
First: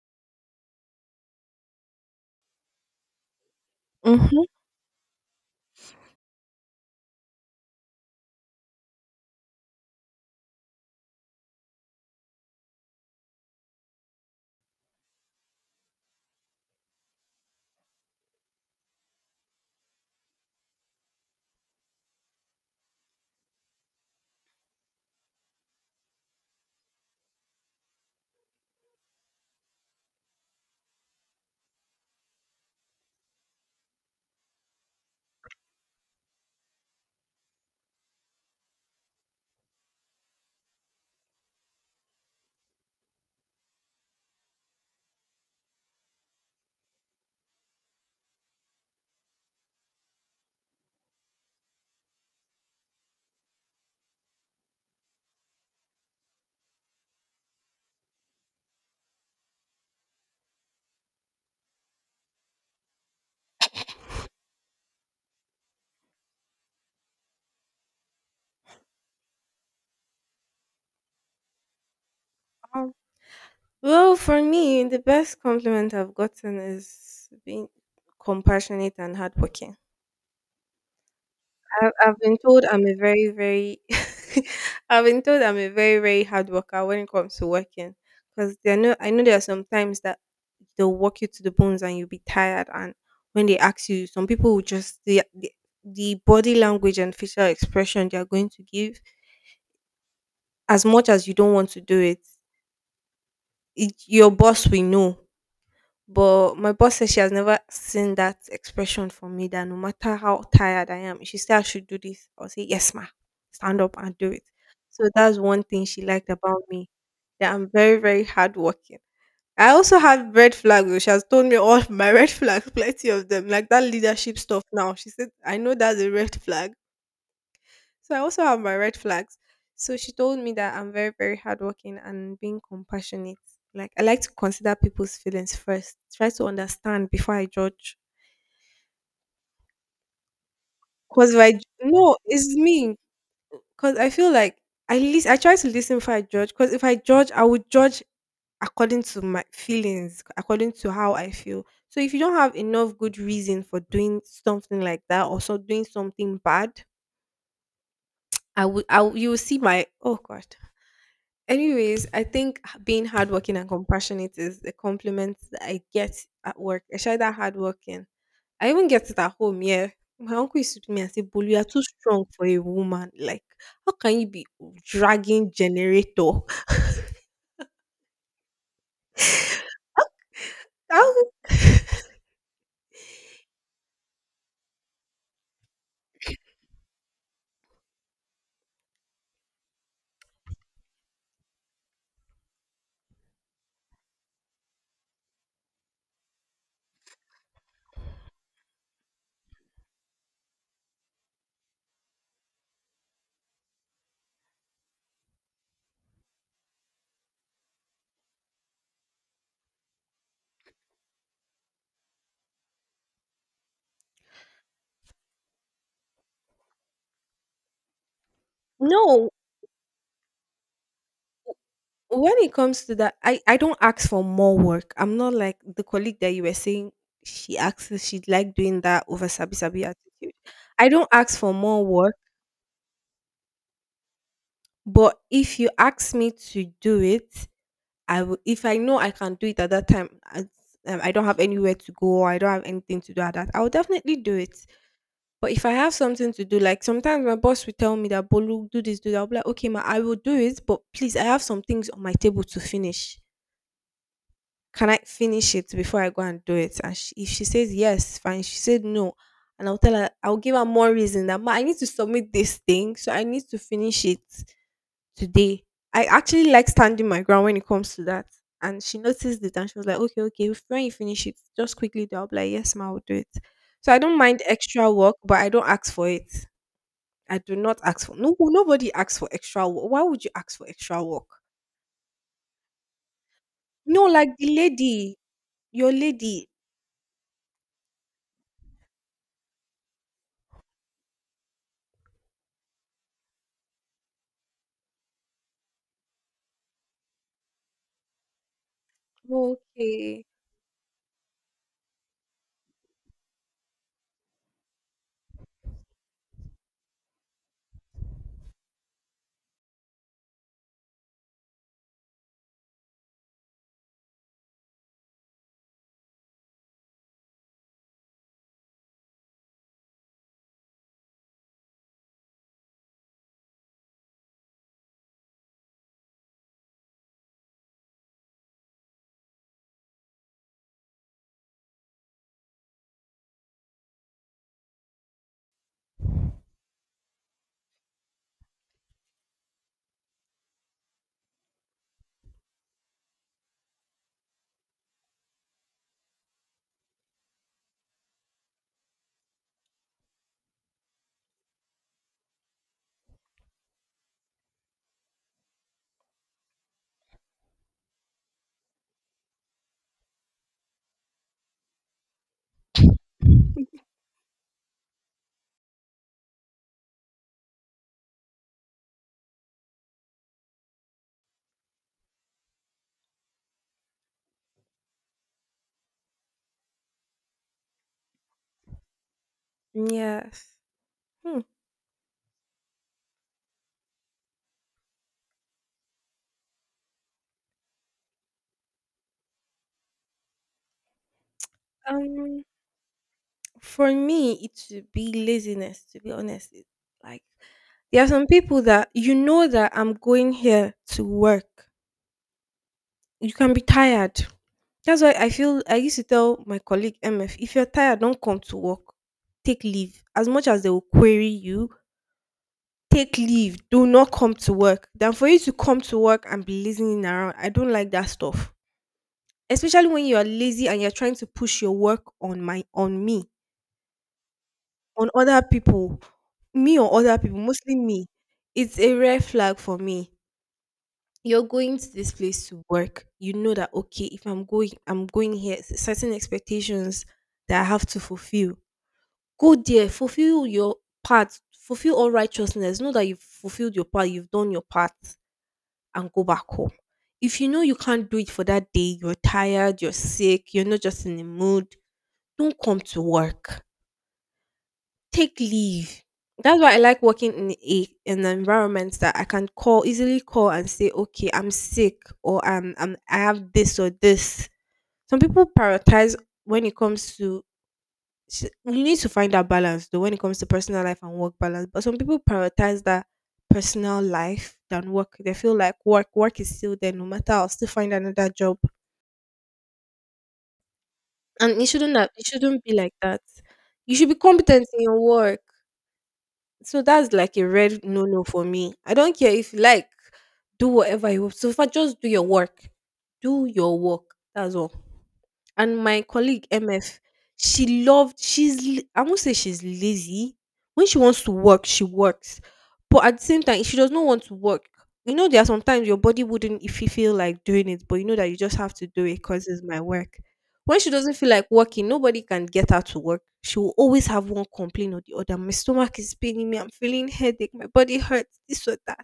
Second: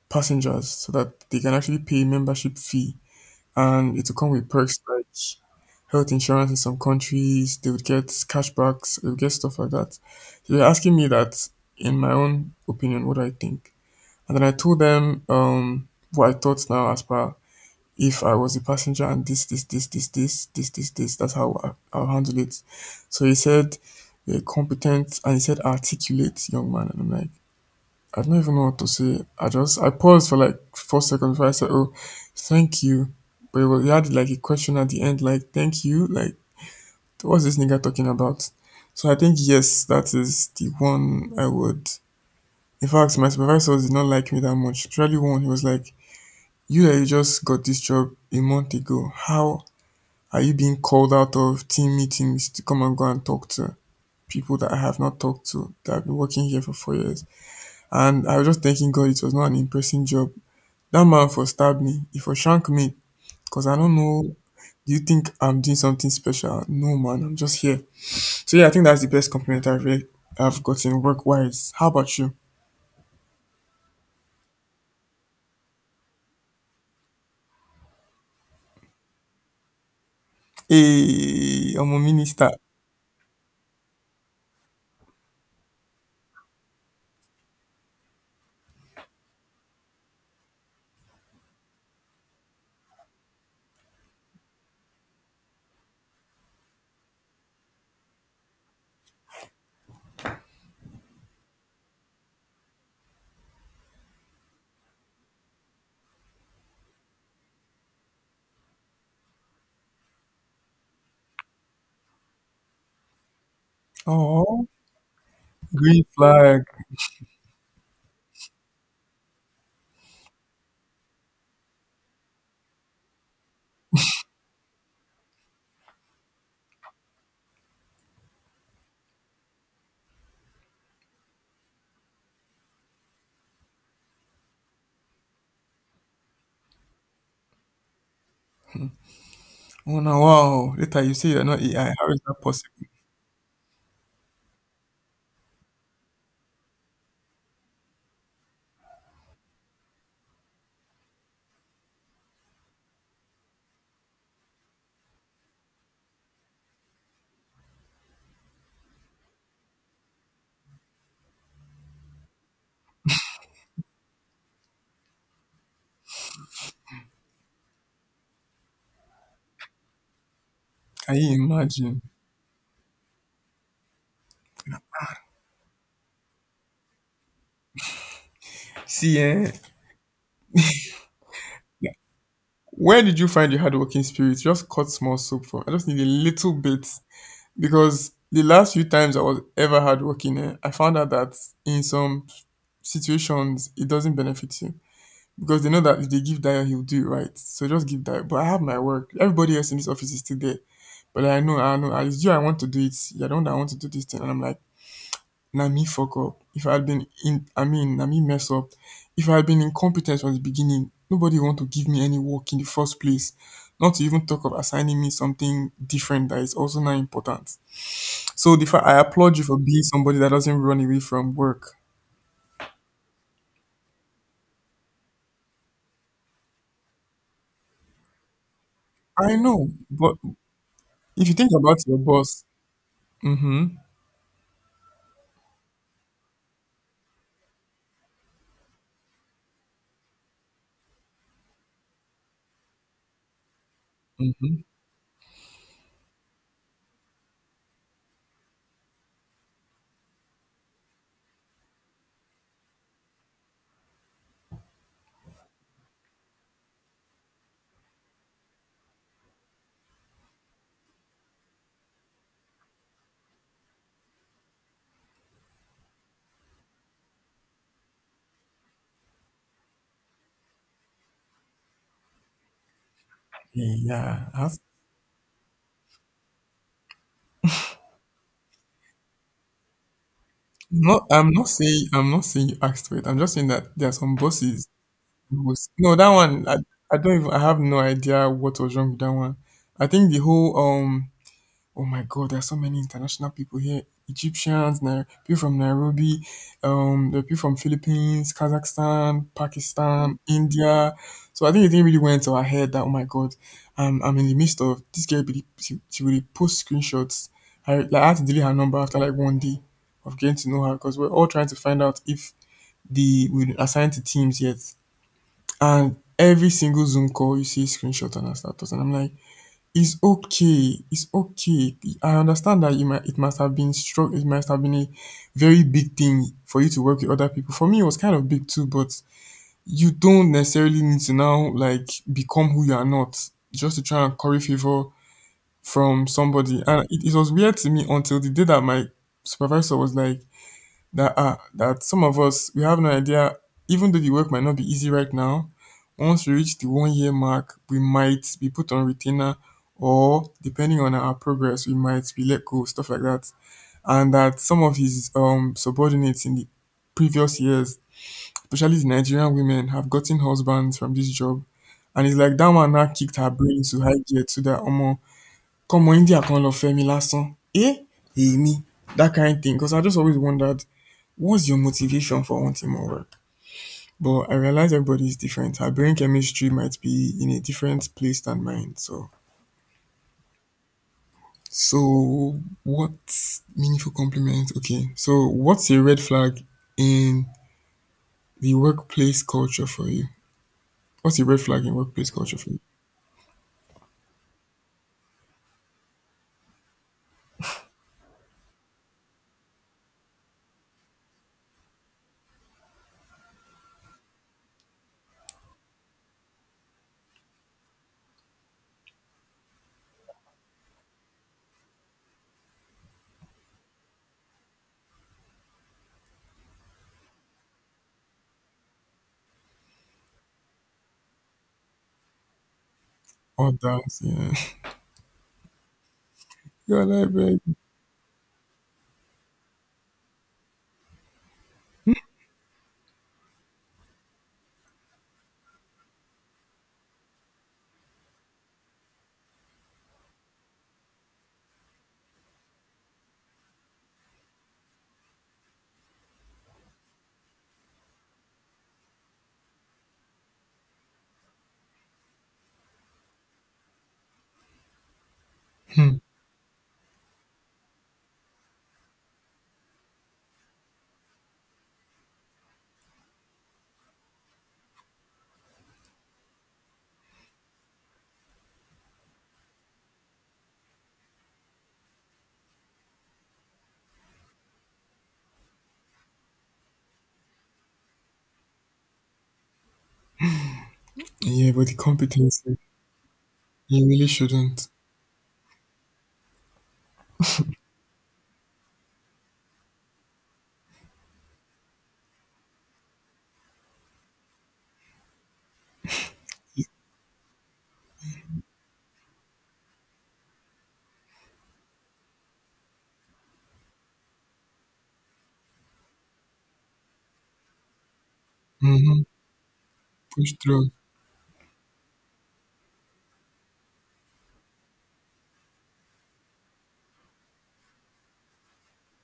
Speaker 2: passengers so that they can actually pay membership fee and it will come
Speaker 1: Mm-hmm.
Speaker 2: with perks like health insurance in some countries, they would get cashbacks, they would get stuff like that. So they're asking me that in my own opinion, what do I think. And then I told them what I thought now as per if I was a passenger and this, that's how I'll handle it. So he said, yeah, competent, and he said, articulate, young man. And I'm like, I don't even know what to say. I just, I paused for like 4 seconds before I said, oh, thank you. But it was, he had like a question at the end, like, thank you. Like, what's this nigga talking about? So I think, yes, that is the one I would. In fact, my supervisors did not like me that much. Especially one, he was like, you that you just got this job a month ago, how are you being called out of team meetings to come and go and talk to people that I have not talked to that have been working here for 4 years? And I was just thanking God it was not an in-person job. That man for stab me, he for shank me, because I don't know. Do you think I'm doing something special? No, man, I'm just here. So yeah, I think that's the best compliment I've gotten work wise. How about you?
Speaker 1: Well, for me, the best compliment I've gotten is being compassionate and hardworking.
Speaker 2: Hey, I'm a
Speaker 1: I've been
Speaker 2: minister.
Speaker 1: told I'm a I've been told I'm a very, very hard worker when it comes to working. Because I know there are some times that they'll work you to the bones and you'll be tired. And when they ask you, some people will just the body language and facial expression they are going to give, as much as you don't want to do it, it your boss will know. But my boss says she has never seen that expression from me that no matter how tired I am, if she says I should do this, I'll say, "Yes, ma," stand up and do it.
Speaker 2: Oh,
Speaker 1: So that's one thing she
Speaker 2: green
Speaker 1: liked
Speaker 2: flag.
Speaker 1: about me. That I'm very, very hardworking. I also have red flags though. She has told me all my red flags, plenty of them, like that leadership stuff now. She said, I know that's a red flag, so I also have my red flags. So she told me that I'm very, very hardworking and being compassionate. Like I like to consider people's feelings first, try to understand before I judge.
Speaker 2: Oh no, wow. Later you say
Speaker 1: Cause if
Speaker 2: you're
Speaker 1: I
Speaker 2: not
Speaker 1: j-
Speaker 2: AI. How
Speaker 1: No,
Speaker 2: is that
Speaker 1: it's
Speaker 2: possible?
Speaker 1: me. Cause I feel like at least I try to listen before I judge. Cause if I judge, I would judge according to my feelings, according to how I feel. So if you don't have enough good reason for doing something like that or so doing something bad, I would, you will see my oh god. Anyways, I think being hardworking and compassionate is the compliment that I get at work. I share that hardworking. I even get it at home. Yeah, my uncle used to me and
Speaker 2: Can
Speaker 1: say,
Speaker 2: you
Speaker 1: "Bolu, you are too
Speaker 2: imagine?
Speaker 1: strong for a woman. Like, how can you be dragging generator?"
Speaker 2: See, eh?
Speaker 1: How-
Speaker 2: Where did you find your hardworking spirit? Just cut small soap from. I just need a little bit because the last few times I was ever hardworking, eh, I found out that in some situations it doesn't benefit you because they know that if they give Dio, he'll do it right. So just give Dio. But I have my work. Everybody else in this office is still there. But I know, it's you. I want to do it. You're the one that I want to do this thing, and I'm like. Na me fuck up, if I had been in I mean na me mess up if I had been incompetent from the beginning, nobody want to give me any work in the first place, not to even talk of assigning me something different that is also not important. So the fact, I
Speaker 1: no,
Speaker 2: applaud you for being somebody that doesn't run away from work.
Speaker 1: when it comes to that, I don't ask for more work. I'm not like the colleague that you were saying. She asks she'd like doing that over
Speaker 2: I know,
Speaker 1: sabi sabi
Speaker 2: but
Speaker 1: attitude. I don't
Speaker 2: if you
Speaker 1: ask
Speaker 2: think
Speaker 1: for
Speaker 2: about
Speaker 1: more
Speaker 2: your
Speaker 1: work.
Speaker 2: boss. Mm-hmm.
Speaker 1: But if you ask me to do it, I will if I know I can do it at that time, as I don't have anywhere to go or I don't have anything to do at that, I will definitely do it.
Speaker 2: Mm-hmm.
Speaker 1: But if I have something to do, like sometimes my boss will tell me that Bolu, do this, do that. I'll be like, okay, ma, I will do it, but please, I have some things on my table to finish. Can I finish it before I go and do it? And she, if she says yes, fine. She said no, and I'll tell her, I'll give her more reason that ma, I need to submit this thing, so I need to finish it today. I actually like standing my ground when it comes to that. And she noticed it and she was like, "Okay, okay, if- when you finish it, just quickly do it." I'll be like, yes, ma, I'll do it.
Speaker 2: Yeah,
Speaker 1: So I don't
Speaker 2: yeah. I
Speaker 1: mind
Speaker 2: have—
Speaker 1: extra work, but I don't ask for it. I do not ask for no nobody asks for extra work. Why would you ask for
Speaker 2: I'm not
Speaker 1: extra work?
Speaker 2: i'm not saying i'm not saying you asked for it, I'm just saying that there are
Speaker 1: No,
Speaker 2: some
Speaker 1: like the
Speaker 2: bosses.
Speaker 1: lady,
Speaker 2: It was— No,
Speaker 1: your
Speaker 2: that one
Speaker 1: lady.
Speaker 2: I don't even I have no idea what was wrong with that one. I think the whole oh my god, there are so many international people here. Egyptians, people from Nairobi, the people from Philippines, Kazakhstan, Pakistan,
Speaker 1: Okay.
Speaker 2: India. So I think it didn't really went to our head that oh my god, I'm in the midst of this girl. Really, she really post screenshots. I had to delete her number after like one day of getting to know her because we're all trying to find out if the we assigned to teams yet. And every single Zoom call, you see screenshot and her status, and I'm like, it's okay, it's okay. I understand that you might, it must have been struck, it must have been a very big thing for you to work with other people. For me, it was kind of big too, but you don't necessarily need to now like become who you are not just to try and curry favor from somebody. And it was weird to me until the day that my supervisor was like, that are that some of us we have no idea even though the work might not be easy right now, once we reach the one year mark we might be put on retainer, or depending on our progress we might be let go, stuff like that. And that some of his subordinates in the previous years, especially the Nigerian women, have gotten husbands from this job, and it's like that one now kicked her brain to high gear to that omo come on india kan lọ fẹ́ last lásán eh. Hey, me that kind of thing because I just always wondered, what's your motivation for wanting more work? But I realize everybody is different. Her brain chemistry might be in a different place than mine. So,
Speaker 1: Yes. Hmm.
Speaker 2: so what meaningful compliment? Okay. So, what's a red flag in the workplace culture for you? What's a red flag in workplace culture
Speaker 1: Um
Speaker 2: for you?
Speaker 1: For me, it would be laziness, to be honest. It- Like, there are some people that you know that I'm going here to work. You can be tired. That's why I feel I used to tell my colleague MF, if you're tired, don't come to work. Take leave. As much as they will query you, take leave. Do not come to work. Than for you to come to work and be lazing around. I don't like that stuff. Especially when you're lazy and you're trying to push your work on my on me.
Speaker 2: Others, yeah.
Speaker 1: On other people, me
Speaker 2: You're
Speaker 1: or
Speaker 2: like,
Speaker 1: other people,
Speaker 2: babe.
Speaker 1: mostly me, it's a red flag for me. You're going to this place to work. You know that okay, if I'm going, I'm going here. Certain expectations that I have to fulfill. Go there, fulfill your part, fulfill all righteousness. Know that you've fulfilled your part, you've done your part, and go back home. If you know you can't do it for that day, you're tired, you're sick, you're not just in the mood, don't come to work, take
Speaker 2: Hmm.
Speaker 1: leave. That's why I like working in a in an environment that I can call easily call and say, okay, I'm sick or I'm I have this or this. Some people prioritize when it comes to you need to find that balance though when it comes to personal life and work balance. But some people prioritize that personal life than work. They feel like work work is still there no matter I'll still find another job.
Speaker 2: Yeah,
Speaker 1: And
Speaker 2: but
Speaker 1: it
Speaker 2: the
Speaker 1: shouldn't have, It
Speaker 2: competency,
Speaker 1: shouldn't be like that.
Speaker 2: you
Speaker 1: You
Speaker 2: really
Speaker 1: should be competent
Speaker 2: shouldn't.
Speaker 1: in your work. So that's like a red no no for me. I don't care if you like, do whatever you want. So if I just do your work. Do your work. That's all. And my colleague MF, she loved she's l- I won't say she's lazy. When she wants to work, she works. But at the same time, if she does not want to work. You know, there are sometimes your body wouldn't if you feel like doing it, but you know that you just have to
Speaker 2: Mm-hmm.
Speaker 1: do it because it's my work.
Speaker 2: Push through.
Speaker 1: When she doesn't feel like working, nobody can get her to work. She will always have one complaint or the other. My stomach is paining me. I'm feeling headache. My body hurts. This or that,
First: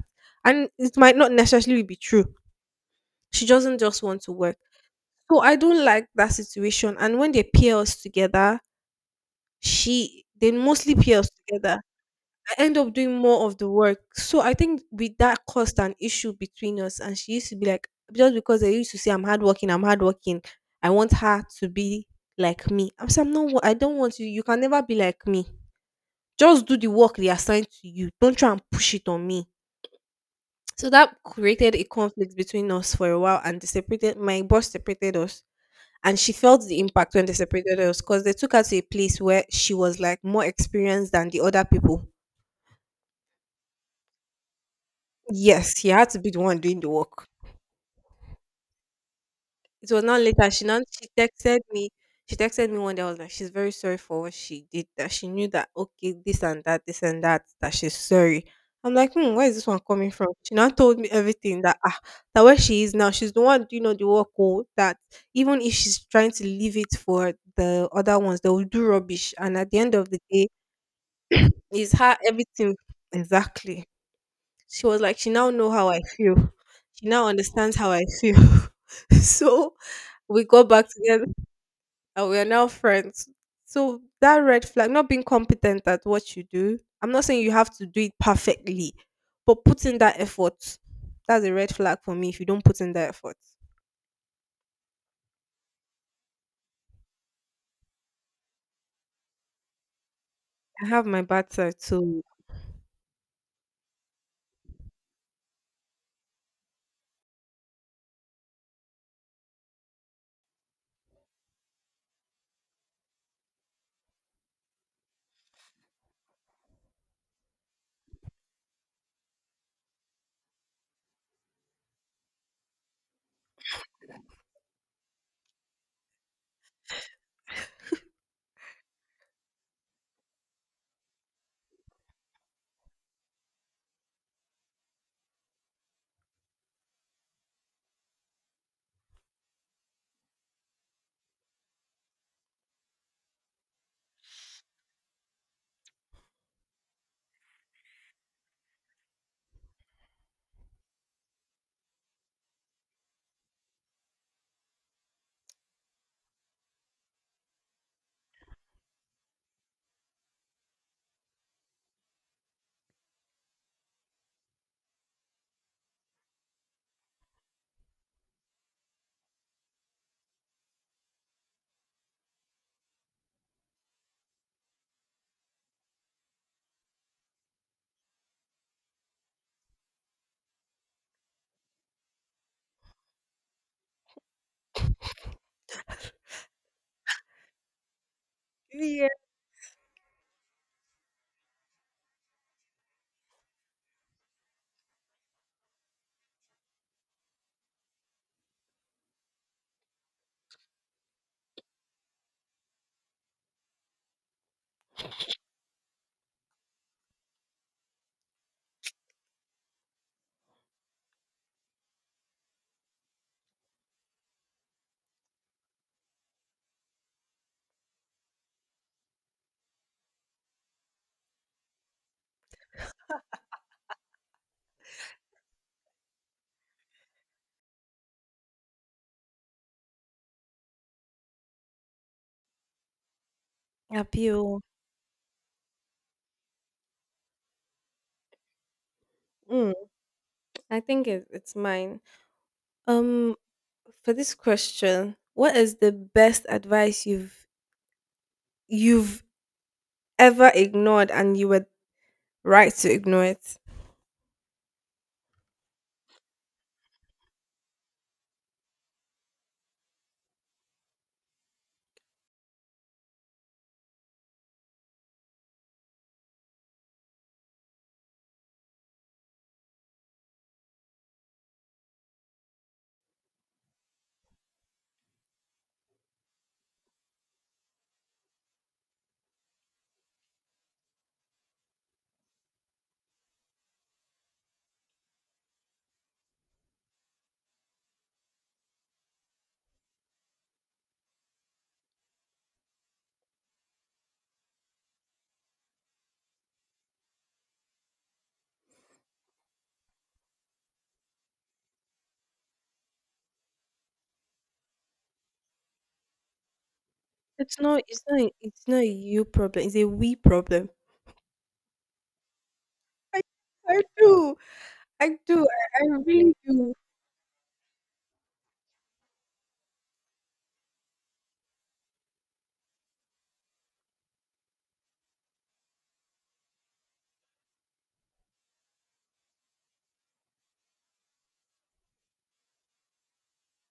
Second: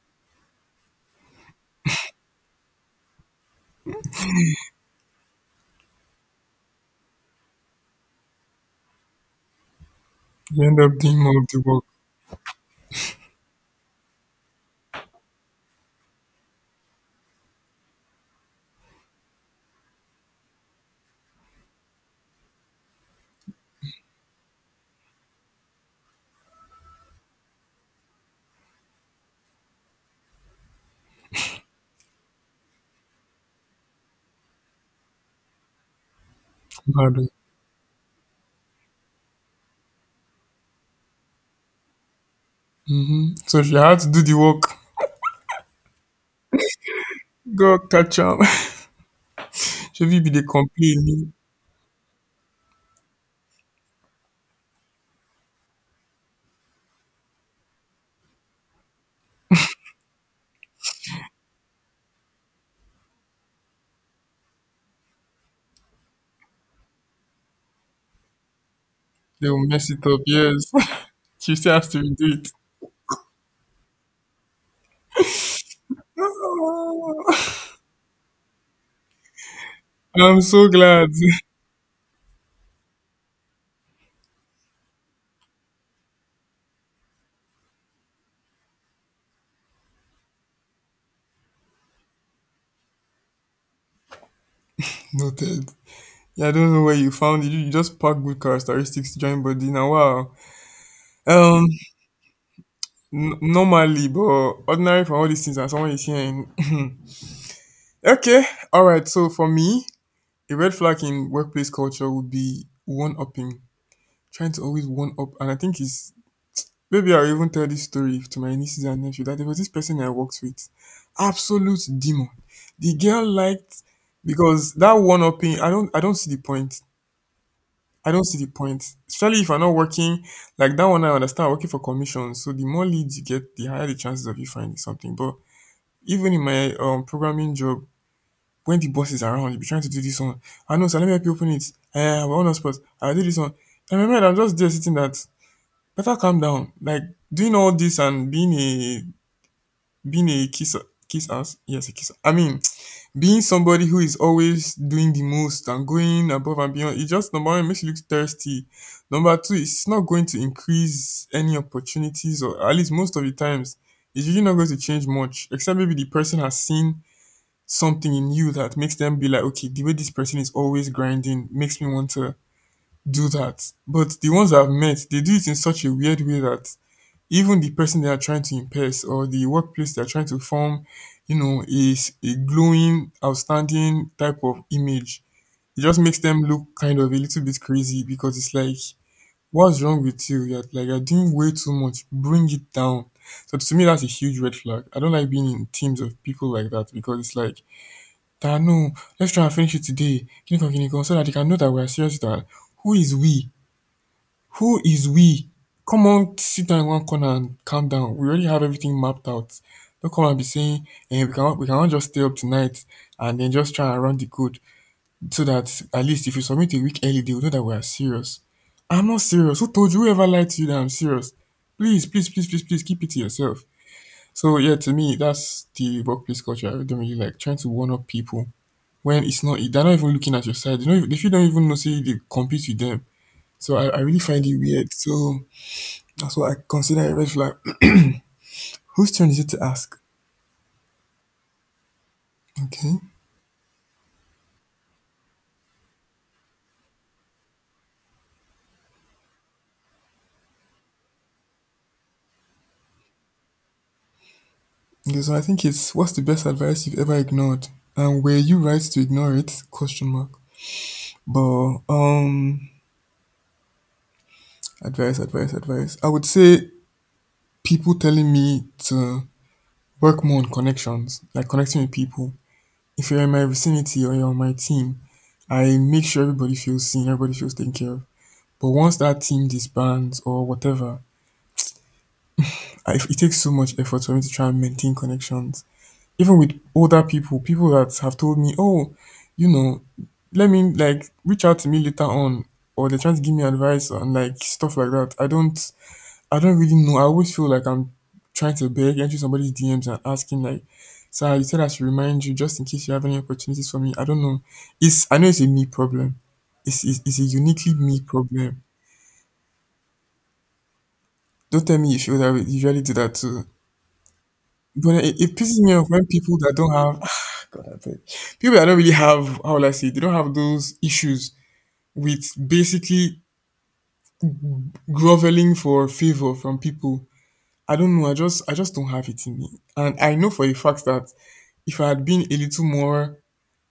Speaker 1: and it might not necessarily be true. She doesn't just want to work, so I don't like that situation. And when they pair us together, she they
Speaker 2: You end
Speaker 1: mostly
Speaker 2: up
Speaker 1: pair
Speaker 2: doing
Speaker 1: us
Speaker 2: more of the
Speaker 1: together.
Speaker 2: work.
Speaker 1: I end up doing more of the work. So I think with that caused an issue between us. And she used to be like, just because I used to say I'm hardworking, I'm hardworking. I want her to be like me. I'm not. I don't want you. You can never be like me. Just do the work they assigned to you. Don't try and push it on me. So that created a conflict between us for a while, and they separated. My boss separated us and she felt the impact
Speaker 2: Harder.
Speaker 1: when they separated us because they took her to a place where she was like more experienced than the other people.
Speaker 2: Mm-hmm. So, if you had to do the work,
Speaker 1: Yes, she had to be the one doing the work.
Speaker 2: go catch up. Am.
Speaker 1: It was
Speaker 2: Shebi
Speaker 1: not
Speaker 2: be dey
Speaker 1: later.
Speaker 2: complain,
Speaker 1: She texted me. She texted me one day. I was like, she's very sorry for what she did. That she knew that okay, this and that, this and that. That she's sorry. I'm like, hmm, where is this one coming from? She now told me everything that ah, that where she is now, she's the one doing all the work. Oh, that even if she's trying to leave it for the other ones, they will do rubbish.
Speaker 2: they
Speaker 1: And
Speaker 2: will
Speaker 1: at the
Speaker 2: mess
Speaker 1: end
Speaker 2: it
Speaker 1: of the
Speaker 2: up.
Speaker 1: day,
Speaker 2: Yes, she still has
Speaker 1: Is
Speaker 2: to
Speaker 1: her
Speaker 2: redo it.
Speaker 1: everything exactly. She was like, she now know how I feel. She now understands how I feel. So
Speaker 2: I'm
Speaker 1: we
Speaker 2: so
Speaker 1: got back
Speaker 2: glad.
Speaker 1: together and we are now friends. So that red flag, not being competent at what you do. I'm not saying you have to do it perfectly, but put in that effort. That's a red flag for me if you don't put in that effort.
Speaker 2: Noted. Yeah, I don't know where you found it. You just pack good characteristics to join body. Now, wow.
Speaker 1: I have my bad
Speaker 2: Um,
Speaker 1: side too.
Speaker 2: normally, but ordinary for all these things, and someone is hearing. Okay, all right. So for me, a red flag in workplace culture would be one upping, trying to always one up, and I think it's— maybe I'll even tell this story to my nieces and nephew that there was this person I worked with. Absolute demon. The girl liked because that one upping, I don't see the point. I don't see the point. Especially if I'm not working, like that one I understand I'm working for commission. So the more leads you get, the higher the chances of you finding something. But even in my programming job, when the boss is around, you'll be trying to do this one. I know, so let me help you open it. We're on a spot. I'll do this one. And my mind, I'm just there sitting that better calm down. Like doing all this and being a— being a kisser, kiss ass, yes, a kisser. I mean, being somebody who is always doing the most and going above and beyond, it just, number one, it makes you look thirsty. Number two, it's not going to increase any opportunities, or at least most of the times, it's usually not going to change much, except maybe the person has seen something in you that makes them be like, okay, the way this person is always grinding makes me want to do that. But the ones I've met, they do it in such a weird way that even the person they are trying to impress or the workplace they're trying to form, you know, is a glowing, outstanding type of image. It just makes them look kind of a little bit crazy because it's like,
Speaker 1: Yeah.
Speaker 2: what's wrong with you? You're like, you're doing way too much. Bring it down. So to me, that's a huge red flag. I don't like being in teams of people like that because it's like, "Ah, no, let's try and finish it today. Kiniko, kiniko, so that they can know that we're serious." That who is we? Who is we? Come on, sit down in one corner and calm down. We already have everything mapped out. Don't come and be saying, eh, we cannot just stay up tonight and then just try and run the code so that at least if you submit a week early, they will know that we are serious. I'm not serious. Who told you? Whoever lied to you that I'm serious? Please, please, please, please, please keep it to yourself. So yeah, to me, that's the workplace culture. I don't really like trying to one up people when it's not. They're not even looking at your side. You know, if you don't even know, say they compete with them. So I really find it
Speaker 1: Appeal.
Speaker 2: weird. So that's what I consider a red flag. Whose turn is it to
Speaker 1: Mm,
Speaker 2: ask?
Speaker 1: I think it's mine.
Speaker 2: Okay.
Speaker 1: Um, For this question, what is the best advice you've ever ignored and you were right to ignore it?
Speaker 2: Okay, so I think it's what's the best advice you've ever ignored? And were you right to ignore it? Question mark. But advice, advice, advice. I would say people telling me to work more on connections, like connecting with people. If you're in my vicinity or you're on my team, I make sure everybody feels seen, everybody feels taken care of. But once that team disbands or whatever, I, it takes so much effort for me to try and maintain connections. Even with older people, people that have told me, oh, you know, let me like reach out to me later on, or they're trying to give me advice and like stuff like that. I don't really know. I always feel like I'm trying to beg, enter somebody's DMs and asking like, sir, you said I should remind you just in case you have any opportunities for me. I don't know. I know it's a me problem. It's a
Speaker 1: It's
Speaker 2: uniquely
Speaker 1: not
Speaker 2: me
Speaker 1: it's not
Speaker 2: problem.
Speaker 1: it's not a you problem, it's a we problem.
Speaker 2: Don't tell me you feel that way. You usually do that
Speaker 1: I,
Speaker 2: too.
Speaker 1: I do.
Speaker 2: But
Speaker 1: I
Speaker 2: it
Speaker 1: do.
Speaker 2: pisses me
Speaker 1: I
Speaker 2: off when
Speaker 1: really
Speaker 2: people that don't
Speaker 1: do.
Speaker 2: have. God, I beg. People that don't really have, how will I say it, they don't have those issues with basically groveling for favor from people. I don't know. I just don't have it in me, and I know for a fact that if I had been a little more,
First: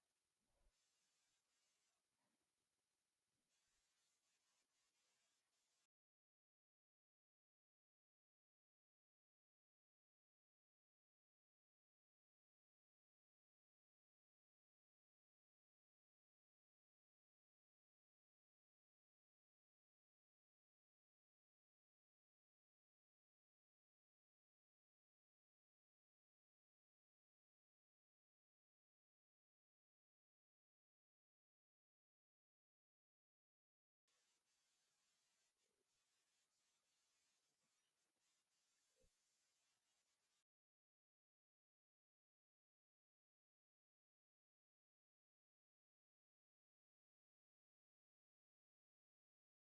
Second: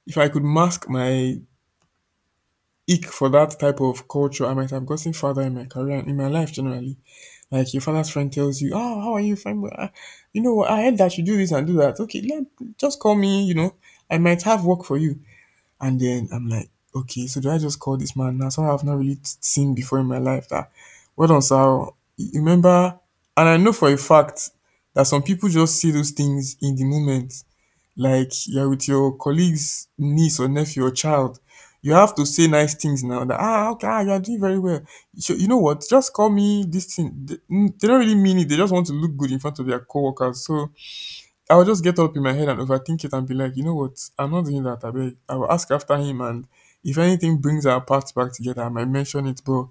Speaker 2: if I could mask my ick for that type of culture, I might have gotten further in my career and in my life generally. Like your father's friend tells you, "Oh, how are you, friend? Well, you know, what, I heard that you do this and do that. Okay, let just call me. You know, I might have work for you." And then I'm like, "Okay, so do I just call this man now? Someone I've not really seen before in my life. That well done, sir. You remember?" And I know for a fact that some people just see those things in the moment, like you're with your colleague's niece or nephew or child, you have to say nice things now that, ah, okay, ah, you're doing very well. So, you know what? Just call me this thing. They don't really mean it. They just want to look good in front of their coworkers. So I'll just get up in my head and overthink it and be like, you know what? I'm not doing that. I beg. I will ask after him. And if anything brings our paths back together, I might mention it. But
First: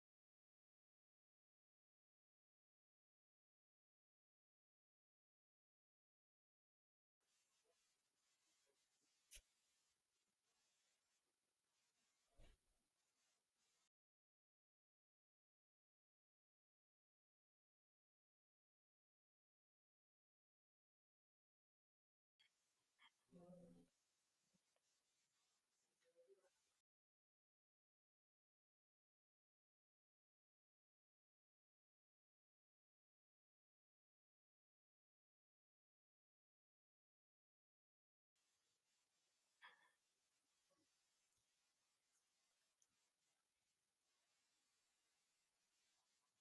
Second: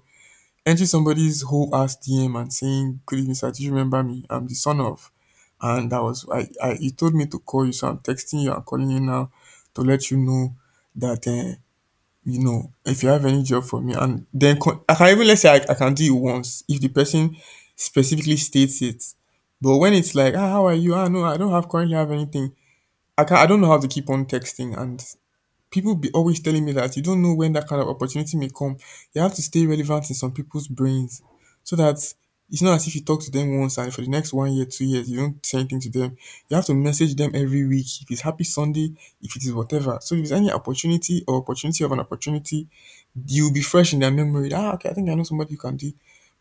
Speaker 2: entering somebody's whole ass DM and saying, "Good evening, sir. Do you remember me? I'm the son of," and that was, he told me to call you, so I'm texting you. I'm calling you now to let you know that, if you have any job for me, and then con- I can even let's say I can do it once if the person specifically states it. But when it's like, ah, how are you? Ah, no, I don't have currently have anything. I can not I don't know how to keep on texting, and people be always telling me that you don't know when that kind of opportunity may come. You have to stay relevant in some people's brains so that it's not as if you talk to them once and for the next 1 year, 2 years, you don't say anything to them. You have to message them every week. If it's happy Sunday, if it is whatever. So if there's any opportunity or opportunity of an opportunity, you'll be fresh in their memory. Ah, okay, I think I know somebody who can do it."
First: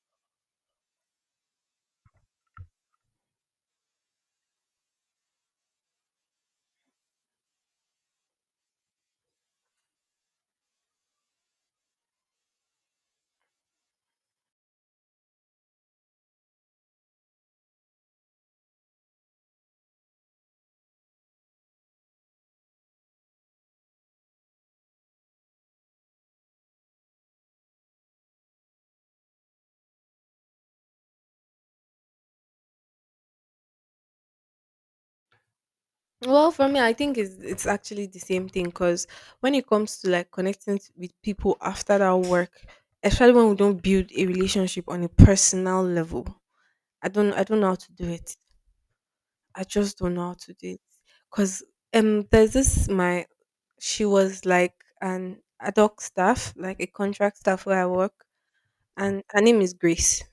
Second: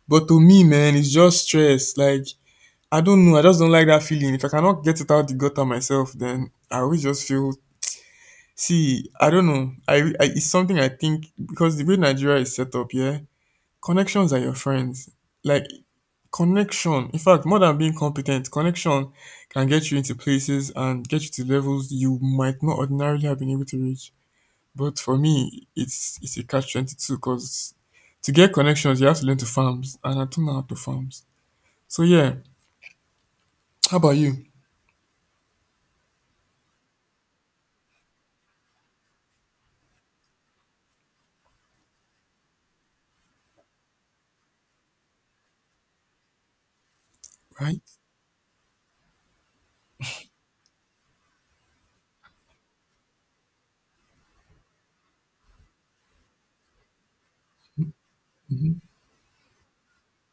Speaker 2: But to me, man, it's just stress. Like, I don't know. I just don't like that feeling. If I cannot get it out the gutter myself, then I always just feel. See, I don't know. I it's something I think, because the way Nigeria is set up, yeah, connections are your friends. Like, connection, in fact, more than being competent, connection can get you into places and get you to levels you might not ordinarily have been able to reach. But for me, it's a catch 22, because to get connections, you have to learn to farms, and I don't know how to farms. So yeah, how about you?
Speaker 1: Well, for me, I think it's actually the same thing because when it comes to like connecting with people after that work, especially when we don't build a relationship on a personal level, I don't know how
Speaker 2: Right?
Speaker 1: to do it. I just don't know how to do it. Cause there's this my she was like an ad hoc staff, like a contract staff where I work,
Speaker 2: Mm-hmm.
Speaker 1: and her name is Grace.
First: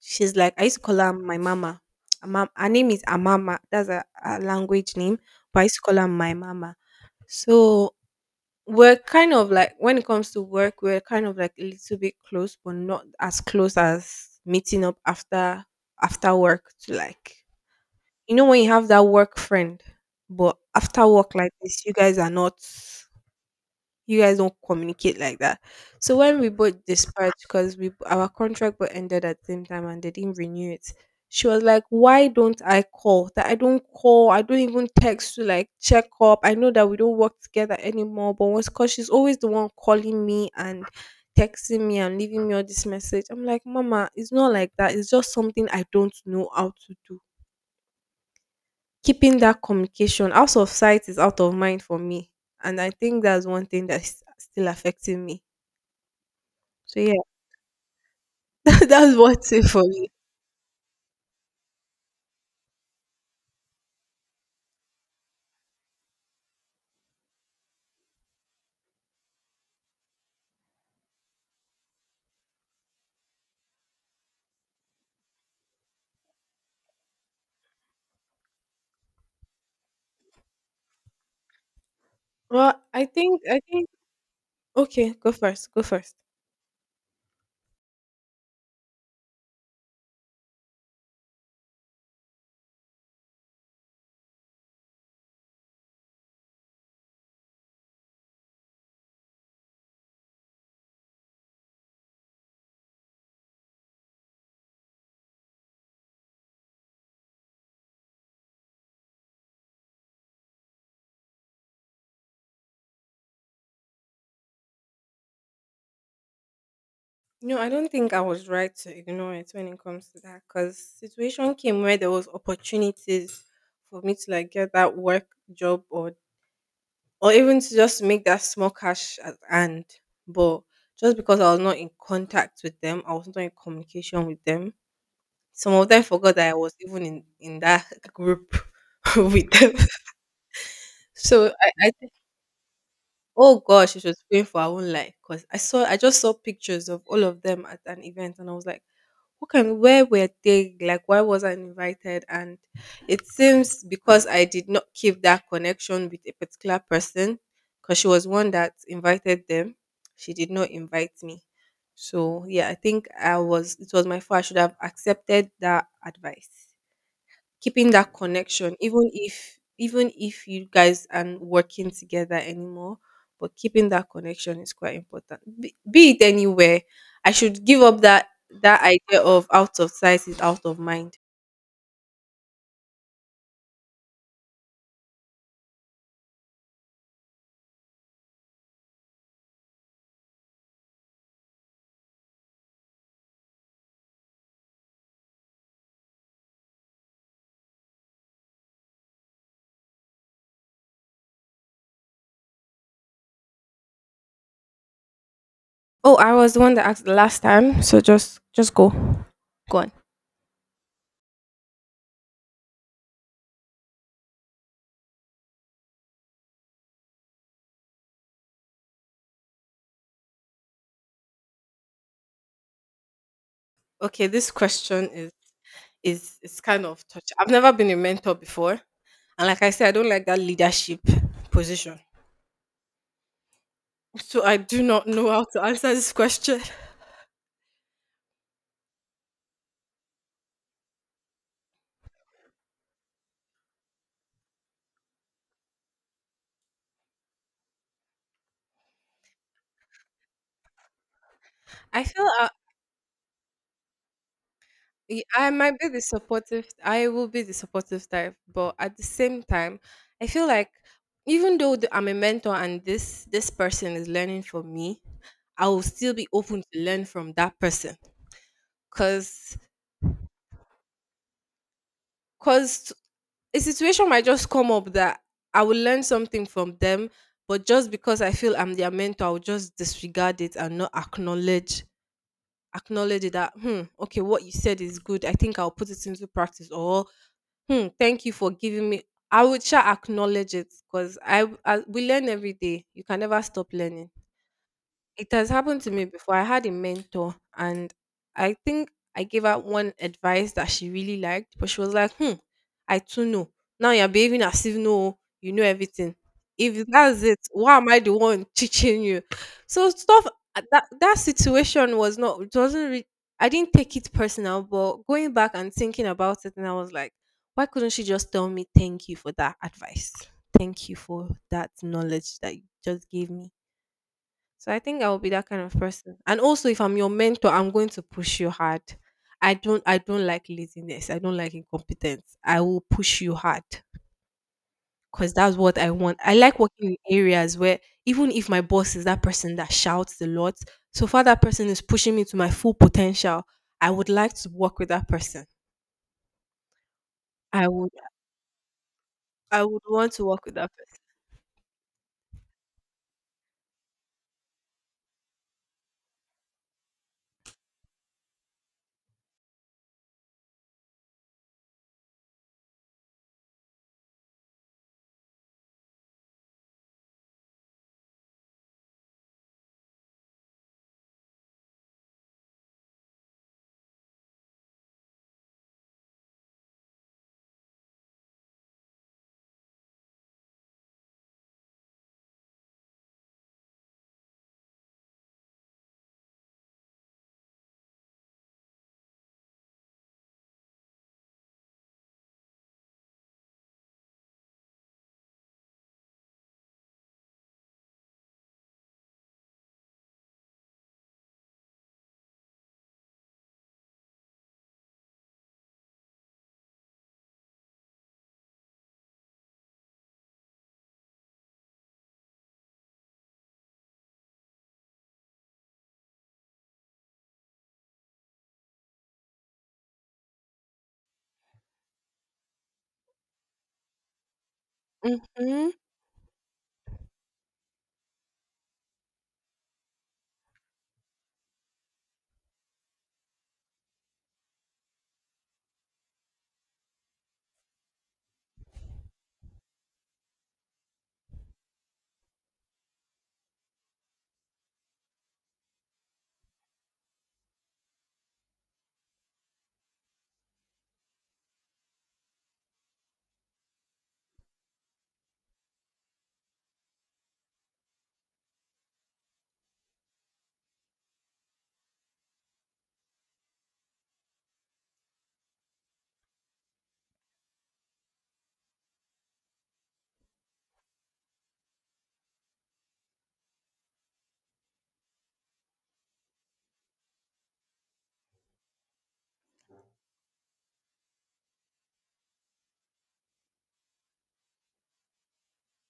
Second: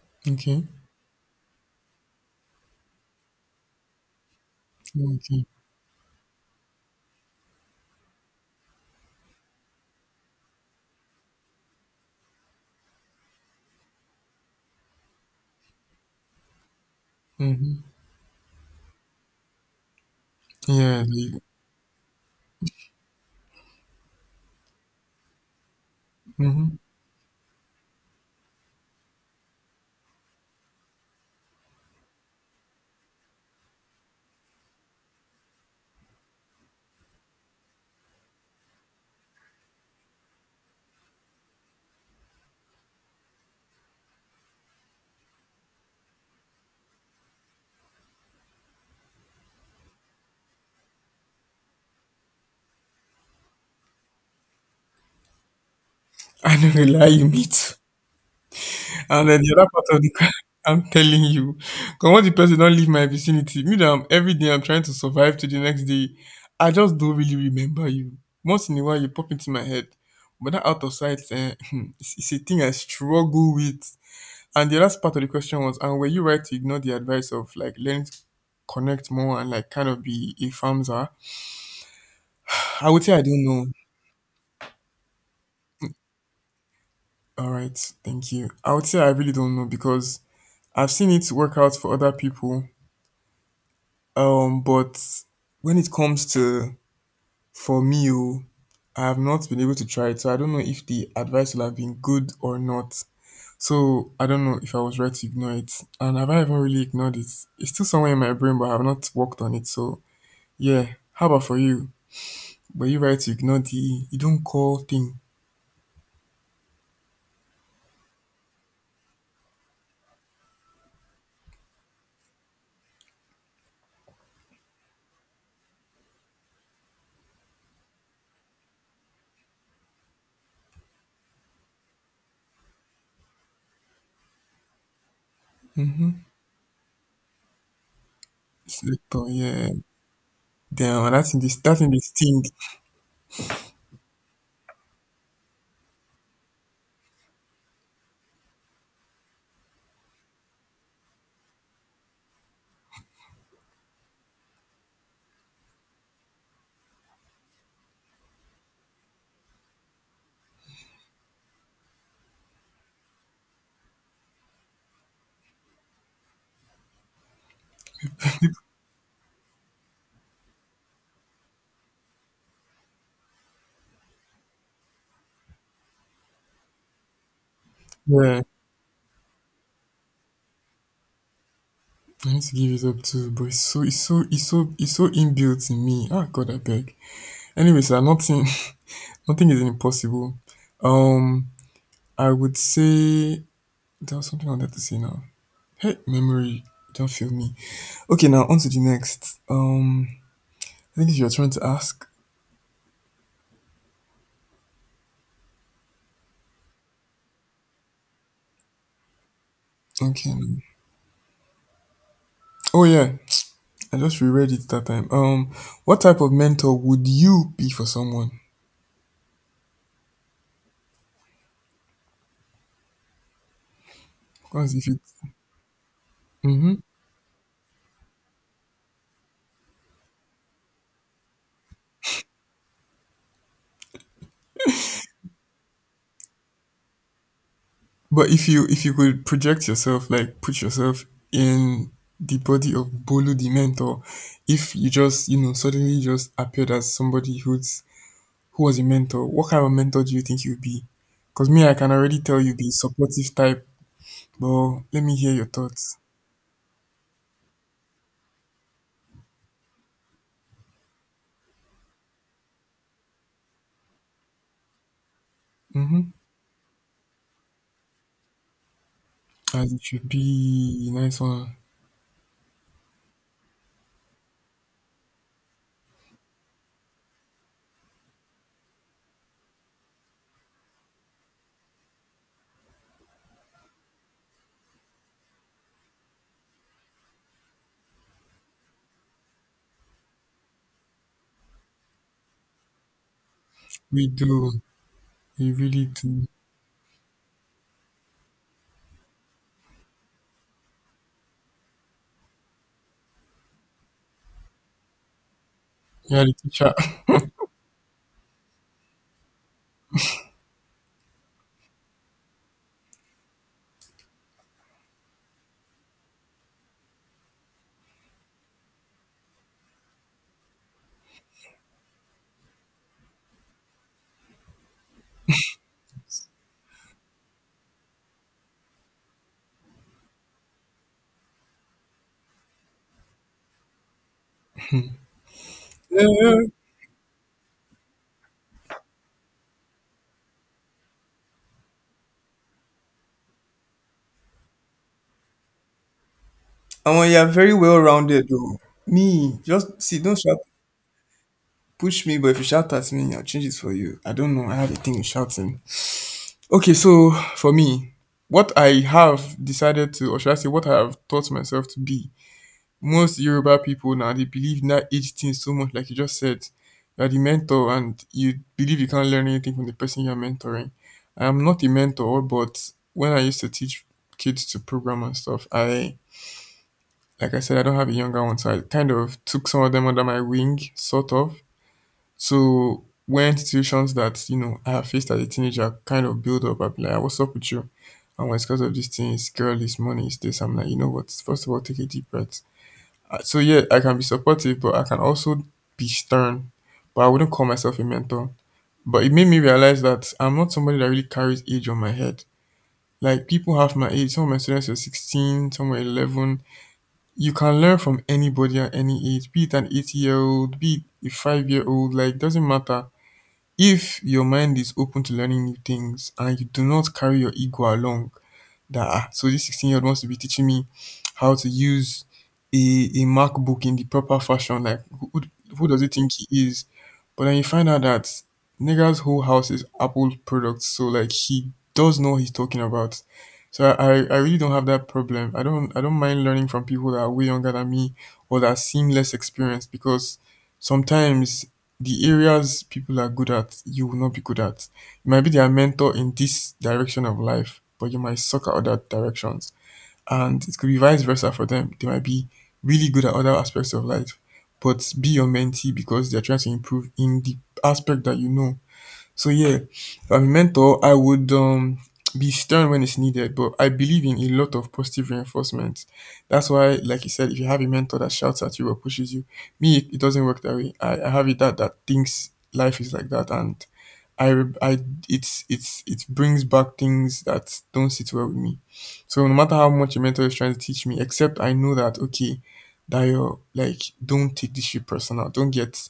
Speaker 1: She's like
Speaker 2: Okay.
Speaker 1: I used to call her my mama. Her name is Amama. That's a language name,
Speaker 2: Okay.
Speaker 1: but I used to call her my mama. So we're kind of like when it comes to work, we're kind of like a little bit close, but not as close as meeting up after work to like,
Speaker 2: Mm-hmm.
Speaker 1: you know, when you have that work friend, but
Speaker 2: Yeah.
Speaker 1: after work
Speaker 2: Like,
Speaker 1: like this, you guys are not you guys don't communicate like that. So when we
Speaker 2: mm-hmm.
Speaker 1: both dispatched because we our contract but ended at the same time and they didn't renew it. She was like, why don't I call? That I don't call, I don't even text to like check up. I know that we don't work together anymore, but once cause she's always the one calling me and texting me and leaving me all this message. I'm like, Mama, it's not like that. It's just something I don't know how to do. Keeping that communication, out of sight is out of mind for me, and I think that's one thing that's still affecting me.
Speaker 2: I know,
Speaker 1: So
Speaker 2: lie,
Speaker 1: yeah,
Speaker 2: you meet.
Speaker 1: that's
Speaker 2: And then
Speaker 1: what's
Speaker 2: the
Speaker 1: it
Speaker 2: other
Speaker 1: for
Speaker 2: part of
Speaker 1: me.
Speaker 2: the car, I'm telling you, come on, the person don't leave my vicinity. Me, that I'm every day I'm trying to survive to the next day. I just don't really remember you. Once in a while, you pop into my head, but that out of sight, eh, it's a thing I struggle with. And the last part of the question was, and were you right to ignore the advice of like learning to connect more and like kind of be a famza?
Speaker 1: Well,
Speaker 2: I would
Speaker 1: I
Speaker 2: say I
Speaker 1: think
Speaker 2: don't
Speaker 1: I
Speaker 2: know.
Speaker 1: think okay, go first. Go first.
Speaker 2: All right, thank you. I would say I really don't know, because I've seen it work out for other people. But when it comes to, for me, oh, I have not been able to try it, so I don't know if the advice will have been good or not. So I don't know if I was right to ignore it, and have I even really ignored it? It's still somewhere in my brain, but I have not worked on it. So yeah, how about for you? Were you right to ignore the you don't call thing?
Speaker 1: No, I don't think I was right to ignore it when it comes to that because situation came where there was opportunities for me to like get that work job or even to just make that small cash at hand. But just because I was not in contact with them, I was not in communication with them, some of them forgot that I was even in that group
Speaker 2: Selector,
Speaker 1: with
Speaker 2: yeah.
Speaker 1: them.
Speaker 2: Damn, that's in
Speaker 1: So
Speaker 2: this
Speaker 1: I, I think,
Speaker 2: thing.
Speaker 1: oh gosh, she was praying for her own life because I saw, I just saw pictures of all of them at an event, and I was like, what can, where were they? Like, why was I invited? And it seems because I did not keep that connection with a particular person, because she was one that invited them, she did not invite me. So yeah, I think I was. It was my fault. I should have accepted that advice. Keeping that connection, even if you guys aren't working together anymore but keeping that connection is quite important, be it anywhere. I should give up that
Speaker 2: Yeah.
Speaker 1: that idea of out of sight is out of mind.
Speaker 2: I need to give it up too, but it's so inbuilt in me. Ah, God, I beg. Anyways, I'm not saying nothing is impossible. Um, I would say there was something I wanted to say now. Hey, memory, don't fail me. Okay, now on to the next. I think you're trying to ask.
Speaker 1: Oh, I was the one that asked the last time, so just go. Go on.
Speaker 2: Okay. Oh yeah, I just reread it that time. What type of mentor would you be for someone?
Speaker 1: Okay, this
Speaker 2: Because if you,
Speaker 1: question is is
Speaker 2: mm-hmm.
Speaker 1: kind of touch. I've never been a mentor before, and like I said, I don't like that leadership position. So I do not know how to answer this question.
Speaker 2: But if you could project yourself, like put yourself in the body of Bolu the mentor, if you just suddenly just appeared as somebody who's— who was your mentor? What kind of a mentor do you think you'll be? Because me, I can
Speaker 1: I
Speaker 2: already
Speaker 1: feel
Speaker 2: tell you'll be supportive type, but let me hear your
Speaker 1: I might be
Speaker 2: thoughts.
Speaker 1: the supportive. I will be the supportive type, but at the same time, I feel like even though I'm a mentor and this person is learning from me, I will
Speaker 2: Mm-hmm.
Speaker 1: still be open to learn from that person. Cause,
Speaker 2: As it should be. Nice one.
Speaker 1: cause a situation might just come up that I will learn something from them, but just because I feel I'm their mentor, I'll just disregard it and not acknowledge it that hmm, okay, what you said is good, I think I'll put it into practice. Or hmm, thank you for giving me. I would sure acknowledge it because I we learn every day. You can never stop
Speaker 2: We
Speaker 1: learning.
Speaker 2: do.
Speaker 1: It has
Speaker 2: We
Speaker 1: happened
Speaker 2: really
Speaker 1: to me
Speaker 2: do.
Speaker 1: before. I had a mentor, and I think I gave her one advice that she really liked, but she was like, hmm, I too know. Now you're behaving as if no, you know everything.
Speaker 2: You're the teacher.
Speaker 1: If that's it, why am I the one teaching you? So stuff that situation was not it wasn't I didn't take it personal, but going back and thinking about it, and I was like, why couldn't she just tell me thank you for that advice? Thank you for that knowledge that you just gave me. So I think I will be that kind of person. And also if I'm your mentor, I'm going to push you hard. I don't like laziness. I don't like incompetence. I will push you hard because that's what I want. I
Speaker 2: Yeah.
Speaker 1: like working in areas where even if my boss is that person that shouts a lot, so far that person is pushing me to my full potential, I would like to work with that person.
Speaker 2: Omo, you're very
Speaker 1: I
Speaker 2: well
Speaker 1: would
Speaker 2: rounded though. Me,
Speaker 1: I
Speaker 2: just
Speaker 1: would
Speaker 2: see,
Speaker 1: want
Speaker 2: don't
Speaker 1: to
Speaker 2: shout.
Speaker 1: work with that
Speaker 2: Push me, but if you shout at me, I'll change it for you. I don't know. I have a thing with shouting. Okay, so for me, what I have decided to, or should I say, what I have taught myself to be— most Yoruba people now, they believe in that age thing so much, like you just said. You are the mentor and you believe you can't learn anything from the person you're mentoring. I am not a mentor, but when I used to teach kids to program and stuff, I like I said, I don't have a younger one, so I kind of took some of them under my wing, sort of. So when situations that, I have faced as a teenager kind of build up, I'll be like, "Ah, what's up with you? And when it's because of these things, girl, it's money, it's this." I'm like, you know what? First of all, take a deep breath. So yeah, I can be supportive, but I can also be stern. But I wouldn't call myself a mentor. But it made me realize that I'm not somebody that really carries age on my head. Like, people half my age, some of my students were 16, some were 11. You can learn from anybody at any age, be it an 80-year-old, be it a 5 year old, like, doesn't matter. If your mind is open to learning new things and you do not carry your ego along, that ah, so this 16-year-old wants to be teaching me how to use a MacBook in the proper fashion. Like, who, who
Speaker 1: person.
Speaker 2: who
Speaker 1: Mhm.
Speaker 2: does he think he is? But then you find out that nigga's whole house is Apple products, so like, he does know what he's talking about. So I really don't have that problem. I don't mind learning from people that are way younger than me or that seem less experienced, because sometimes the areas people are good at, you will not be good at. You might be their mentor in this direction of life, but you might suck at other directions, and it could be vice versa for them. They might be really good at other aspects of life, but be your mentee because they're trying to improve in the aspect that you know. So yeah, if I'm a mentor, I would be stern when it's needed, but I believe in a lot of positive reinforcement. That's why, like you said, if you have a mentor that shouts at you or pushes you, me, it doesn't work that way. I have it that thinks life is like that and I, re- I it brings back things that don't sit well with me. So no matter how much a mentor is trying to teach me, except I know that, okay, Dayo, like, don't take this shit personal.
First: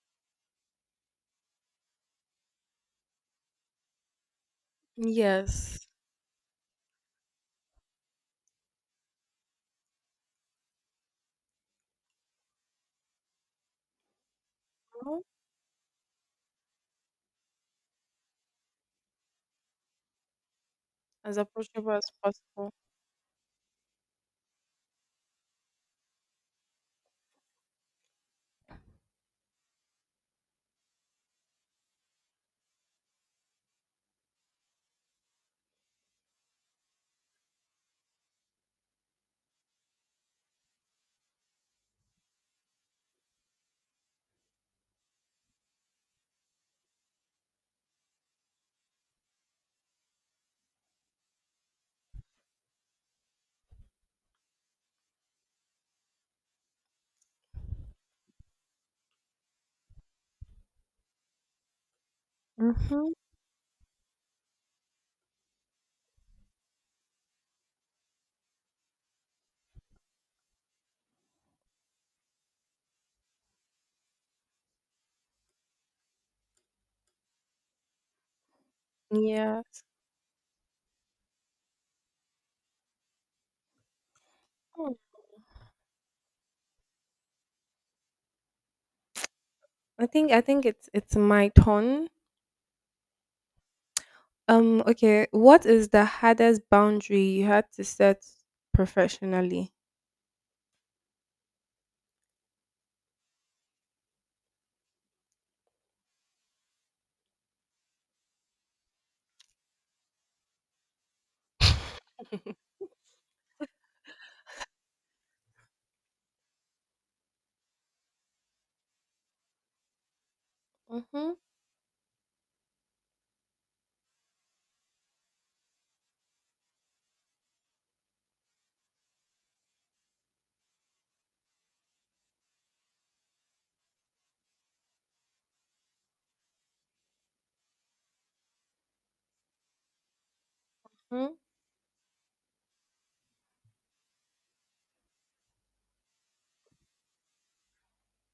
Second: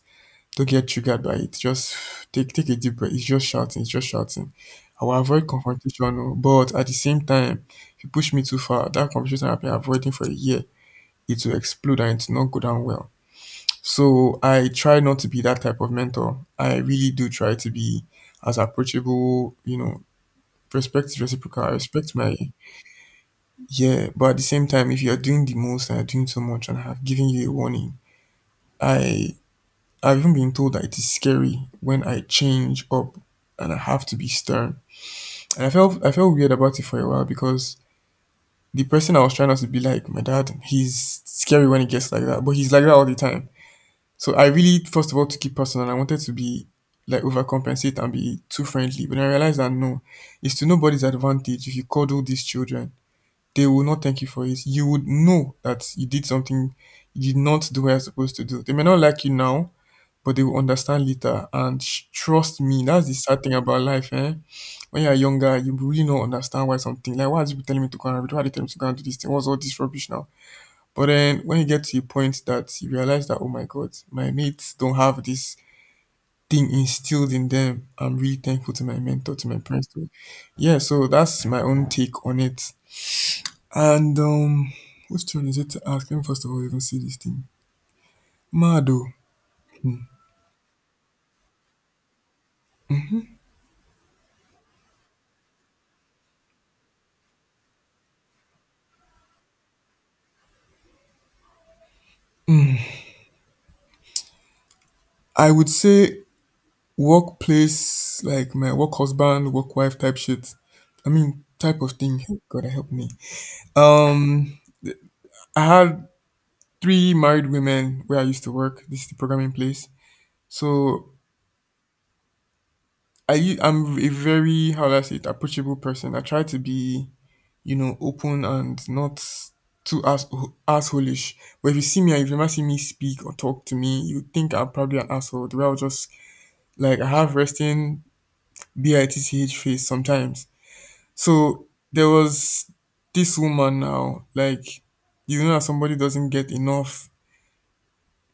Speaker 2: Don't get triggered by it. Just take a deep breath. It's just shouting. It's just shouting. I will avoid
Speaker 1: Yes.
Speaker 2: confrontation, oh, but at the same time, if you push me too far, that confrontation I've been avoiding for a year, it will explode and it will not go down well. So I try not to be that type of mentor. I really do try to be as approachable, respect is
Speaker 1: As
Speaker 2: reciprocal. I
Speaker 1: approachable as
Speaker 2: respect my,
Speaker 1: possible.
Speaker 2: yeah. But at the same time, if you are doing the most and you're doing so much and I have given you a warning, I, I've even been told that it is scary when I change up and I have to be stern. And I felt weird about it for a while because the person I was trying not to be like, my dad, he's scary when he gets like that, but he's like that all the time. So I really, first of all, took it personal. I wanted to be like overcompensate and be too friendly. But I realized that, no, it's to nobody's advantage if you cuddle these children. They will not thank you for it. You would know that you did not do what you're supposed to do. They may not like you now, but they will understand later. Trust me, that's
Speaker 1: Mm-hmm.
Speaker 2: the sad thing about life, eh? When you're younger, you really don't understand, why something, like, why are these people telling me to go and read? Why are they telling me to go and do this thing? What's all this rubbish now? But then when you get to a point that you realize that, oh my God, my mates don't have this thing instilled in them, I'm really thankful to my mentor, to my
Speaker 1: Yeah.
Speaker 2: parents. Too. Yeah, so that's my own take on it. And which turn is it to ask? Let me first of all even see this thing. Mado,
Speaker 1: I think it's my turn. Okay, what is the hardest boundary you had to set professionally?
Speaker 2: I would say workplace, like my work husband, work wife type shit. I mean, type of thing. God, help me. Um, I had three married women where I used to work. This is the programming place. So
Speaker 1: Mhm.
Speaker 2: I'm a very, how do I say it, approachable person. I try to be, you know, open and not too ass assholish. But if you see me and if you never see me speak or talk to me, you think I'm probably an asshole. The way I'll just, like, I have resting bitch face sometimes.
Speaker 1: Mhm.
Speaker 2: So there was this woman now, like, you know that somebody doesn't get enough,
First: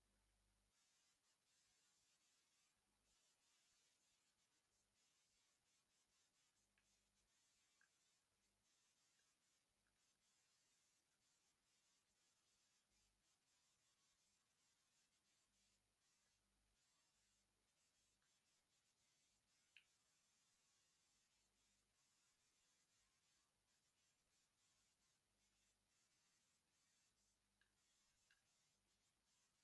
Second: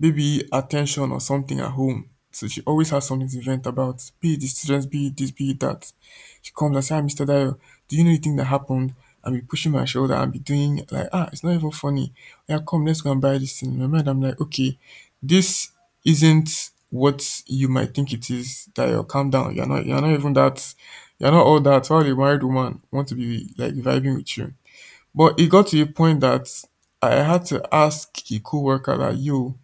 Speaker 2: maybe, attention or something at home. So she always has something to vent about, be it the students, be it this, be it that. She comes and says, "Ah, Mr. Dayo, do you know the thing that happened? And be pushing my shoulder and be doing like, ah, it's not even funny. Yeah, come, let's go and buy this thing." In my mind, I'm like, okay, this isn't what you might think it is, Dayo. Calm down. You're not even that, you're not all that. All the married woman want to be like vibing with you? But it got to a point that I had to ask a co-worker that, yo,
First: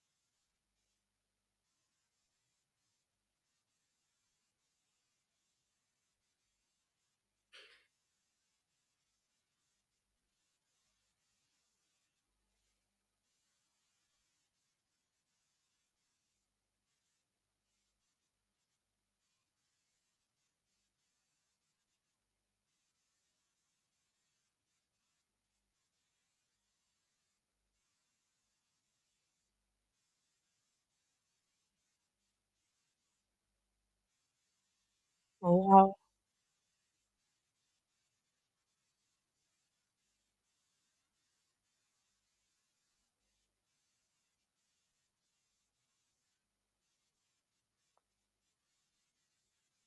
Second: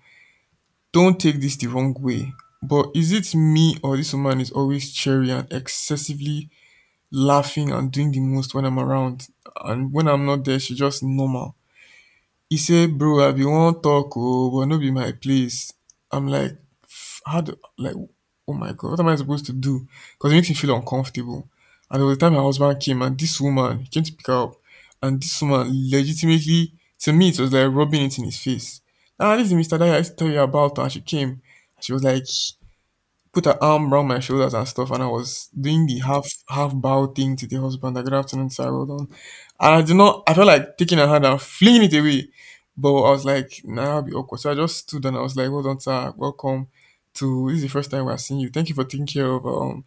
Speaker 2: don't take this the wrong way, but is it me, or this woman is always cheery and excessively laughing and doing the most when I'm around? And when I'm not there, she's just normal. He say, bro, I bin wan talk ooo but no be my place. I'm like, how do, like, oh my God, what am I supposed to do, because it makes me feel uncomfortable. And there was a time my husband came and this woman came to pick her up, and this woman legitimately, to me it was like rubbing it in his face. Ah, this is Mr. Daya I used to tell you about. And she came, she was like, put her arm around my shoulders and stuff, and I was
Speaker 1: Oh,
Speaker 2: doing
Speaker 1: wow.
Speaker 2: the half bow thing to the husband. Like, good afternoon, sir, well done. And I did not. I felt like taking her hand and flinging it away, but I was like, nah, that'll be awkward. So I just stood and I was like, well done, sir, welcome, to this is the first time we're seeing you. Thank you for taking care of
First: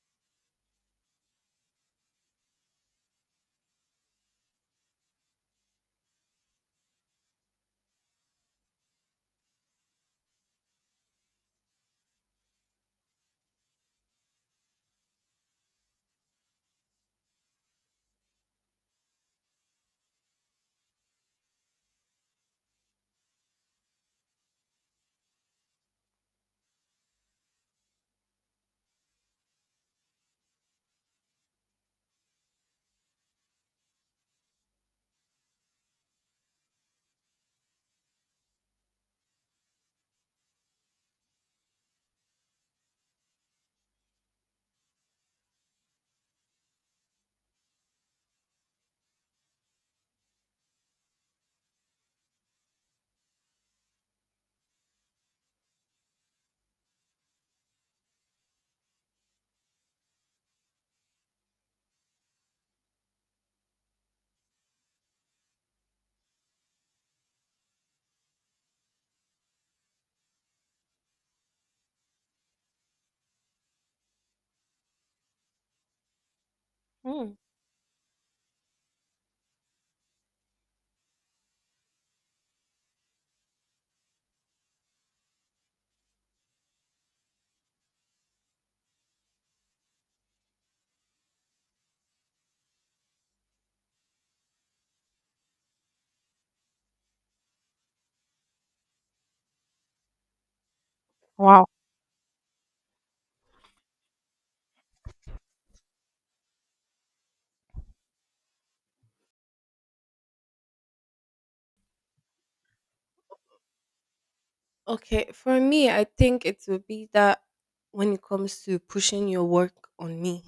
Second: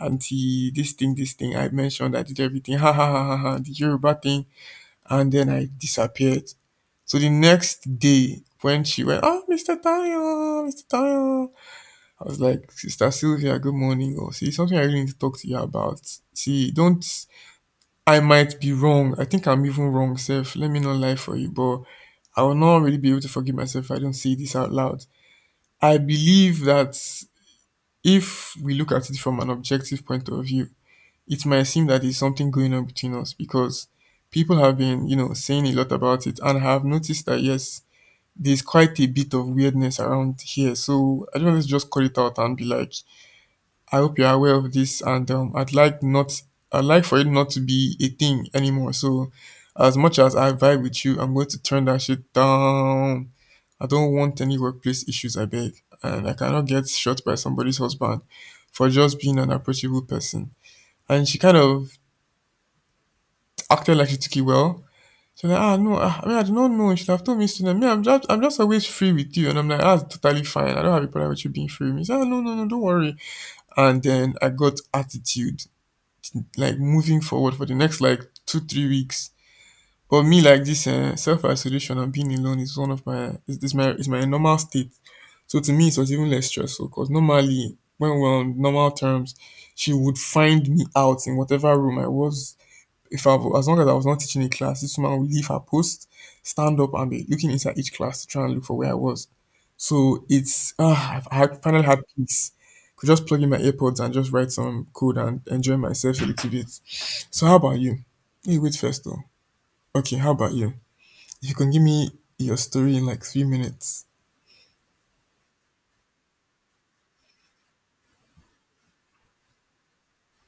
Speaker 2: auntie, this thing I mentioned. I did everything. Ha ha ha ha ha. The Yoruba thing, and then I disappeared. So the next day, when she went, oh, Mr. Tayo, Mr. Tayo, I was like, Sister Sylvia, good morning. Or, see, something I really need to talk to you about. See, don't, I might be wrong. I think I'm even wrong, Seth. Let me not lie for you, but I will not really be able to forgive myself if I don't say this out loud. I believe that if we look at it from an objective point of view, it might seem that there's something going on between us, because people have been, you know, saying a lot about it, and I have noticed that, yes, there's quite a bit of weirdness around here. So I don't want to just call it out and be like, I hope you're aware of this, and I'd like not, I'd like for it not to be a thing anymore. So, as much as I vibe with you, I'm going to turn that shit down. I don't want any workplace issues. I beg, and I cannot get shot by somebody's husband for just being an approachable person. And she kind of acted like she took it well. She's like, ah, no, ah, I mean, I do not know. You should have told me sooner. Me, I'm just always free with you. And I'm like, that's totally fine. I don't have a problem with you being free with me. She's like, "Ah, no, no, no, don't worry." And then I got attitude, like, moving
Speaker 1: Mhm.
Speaker 2: forward for the next, like, 2 3 weeks. But me, like, this self-isolation and being alone is one of my is my normal state. So to me it was even less stressful, because normally when we're on normal terms she would find me out in whatever room I was. If I, As long as I was not teaching a class, this woman would leave her post, stand up, and be looking inside each class to try and look for where I was. So it's, ah, I had,
Speaker 1: Wow.
Speaker 2: finally had peace. Could just plug in my AirPods and just write some code and enjoy myself a little bit. So how about you? Hey, wait first though. Okay, how about you? If you can give me your story in like 3 minutes.
Speaker 1: Okay, for me, I think it would be that when it comes to pushing your work on me.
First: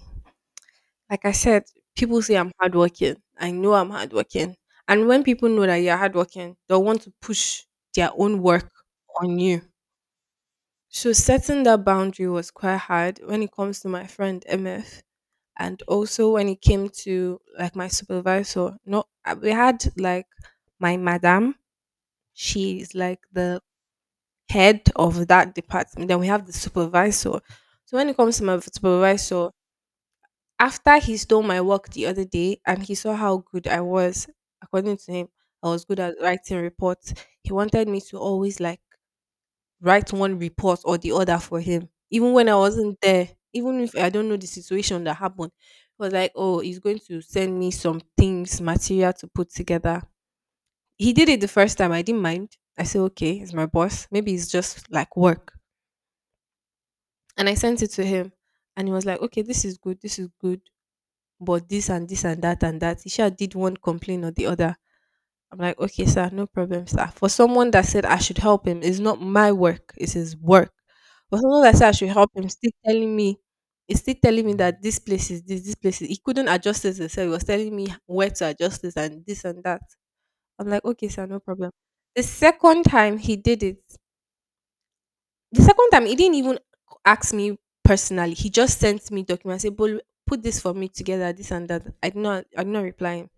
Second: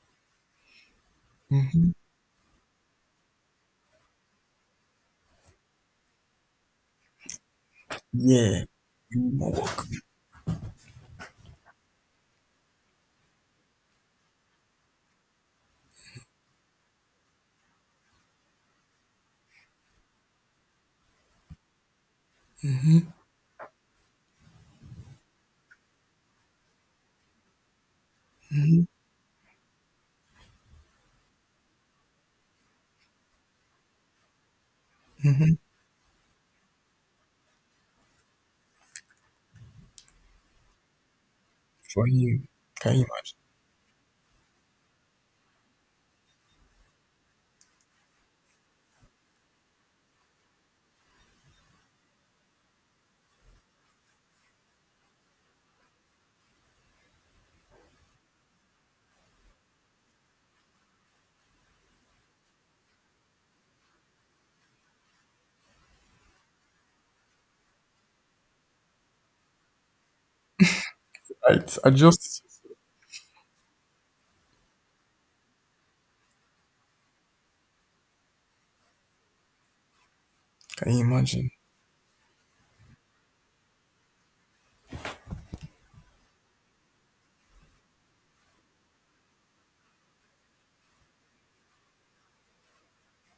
Speaker 1: Like I said,
Speaker 2: Hmm.
Speaker 1: people say I'm hardworking. I know I'm hardworking. And when people know that you're hardworking, they'll want to push their own
Speaker 2: Yeah,
Speaker 1: work on
Speaker 2: more
Speaker 1: you.
Speaker 2: work
Speaker 1: So setting that boundary was quite hard when it comes to my friend MF, and also when it came to like my supervisor. No we had like my madam, she's like the head of that department, then we have the supervisor. So when it comes to my supervisor, after he stole my work the other day and he saw how good I was, according to him, I was good at writing reports. He wanted me to always like write one report or the other for him.
Speaker 2: for
Speaker 1: Even
Speaker 2: you.
Speaker 1: when I
Speaker 2: Can you
Speaker 1: wasn't there,
Speaker 2: imagine?
Speaker 1: even if I don't know the situation that happened, it was like, oh, he's going to send me some things, material to put together. He did it the first time. I didn't mind. I said, okay, it's my boss. Maybe it's just like work. And I sent it to him. And he was like, okay, this is good. This is good. But this and this and that and that. He sure did one complaint or the other. I'm like, okay, sir, no problem, sir. For someone that said I should help him, it's not my work, it's his work. For someone that
Speaker 2: Right,
Speaker 1: said
Speaker 2: I
Speaker 1: I should help
Speaker 2: just,
Speaker 1: him, still telling me, it's still telling me that this place is this, this place is. He couldn't adjust this himself. He was telling me where to adjust this and this and that. I'm like,
Speaker 2: can you
Speaker 1: okay, sir, no
Speaker 2: imagine?
Speaker 1: problem. The second time he did it, the second time he didn't even ask me personally. He just sent me documents. Say, "Bolu, put this for me together, this and that." I did not reply him.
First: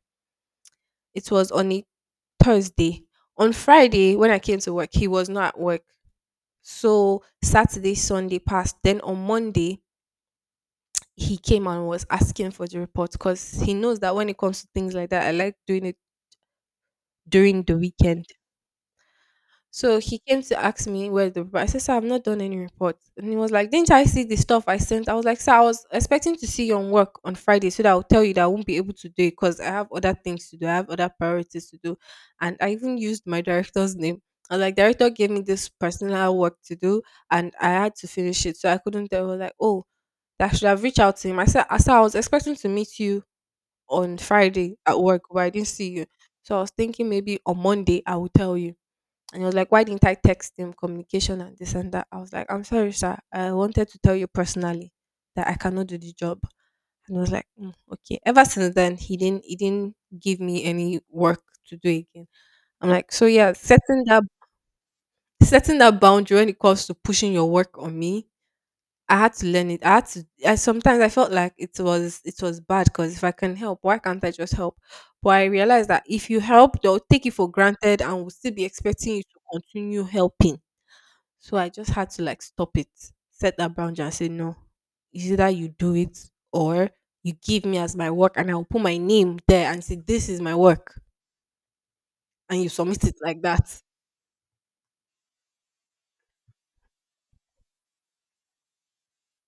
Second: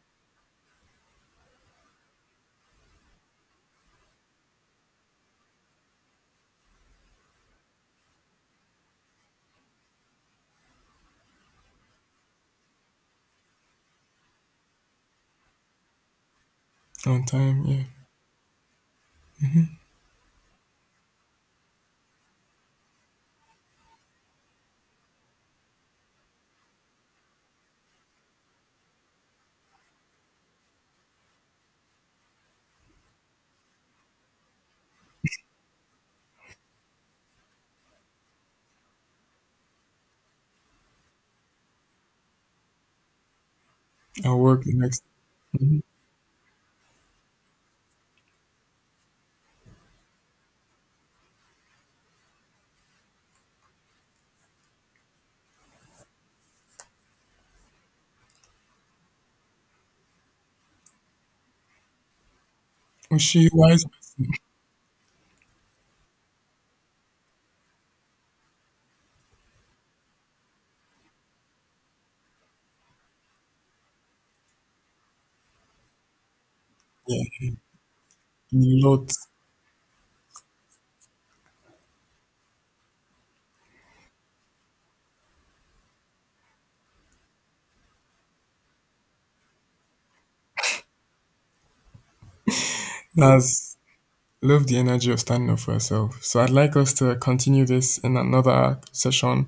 Speaker 1: It was on a Thursday. On Friday, when I came to work, he was not at work. So Saturday, Sunday passed. Then on Monday, he came and was asking for the report because he knows that when it comes to things like that, I like doing it
Speaker 2: On
Speaker 1: during
Speaker 2: time,
Speaker 1: the
Speaker 2: yeah.
Speaker 1: weekend. So he came to ask me where the report. I said, sir, I've not done any report. And he was like, didn't I see the stuff I sent? I was like, sir, I was expecting to see you on work on Friday so that I'll tell you that I won't be able to do it because I have other things to do. I have other priorities to do. And I even used my director's name. I was like, director gave me this personal work to do and I had to finish it. So I couldn't tell. I was like, oh, that should have reached out to him. I said, "Ah, sir, I was expecting to meet you on
Speaker 2: I'll work the
Speaker 1: Friday at
Speaker 2: next,
Speaker 1: work, but I didn't see you. So I was thinking maybe on Monday I will tell you." And he was like, why didn't I text him communication and this and that? I was like, I'm sorry, sir, I wanted to tell you personally that I cannot do the job. And I was like, "Mm, okay." Ever since then, he didn't give me any work to do again. I'm like,
Speaker 2: well,
Speaker 1: so
Speaker 2: she
Speaker 1: yeah,
Speaker 2: wise,
Speaker 1: setting that boundary when it comes to pushing your work on me, I had to learn it. I had to. I sometimes I felt like it was bad because if I can help, why can't I just help? But I realized that if you help, they'll take it
Speaker 2: yeah,
Speaker 1: for granted and will still
Speaker 2: a
Speaker 1: be
Speaker 2: lot
Speaker 1: expecting you to continue helping. So I just had to like stop it, set that boundary and say, no, it's either you do it or you give me as my work and I'll put my name there and say, this is my work. And you submit it like
Speaker 2: has,
Speaker 1: that.
Speaker 2: love the energy of standing up for herself. So I'd like us to continue this in another session.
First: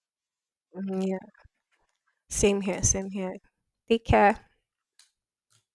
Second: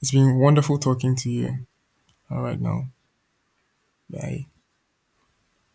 Speaker 2: It's been wonderful
Speaker 1: Mm,
Speaker 2: talking
Speaker 1: yeah.
Speaker 2: to you. All right
Speaker 1: Same
Speaker 2: now.
Speaker 1: here. Same here. Take care.
Speaker 2: Bye.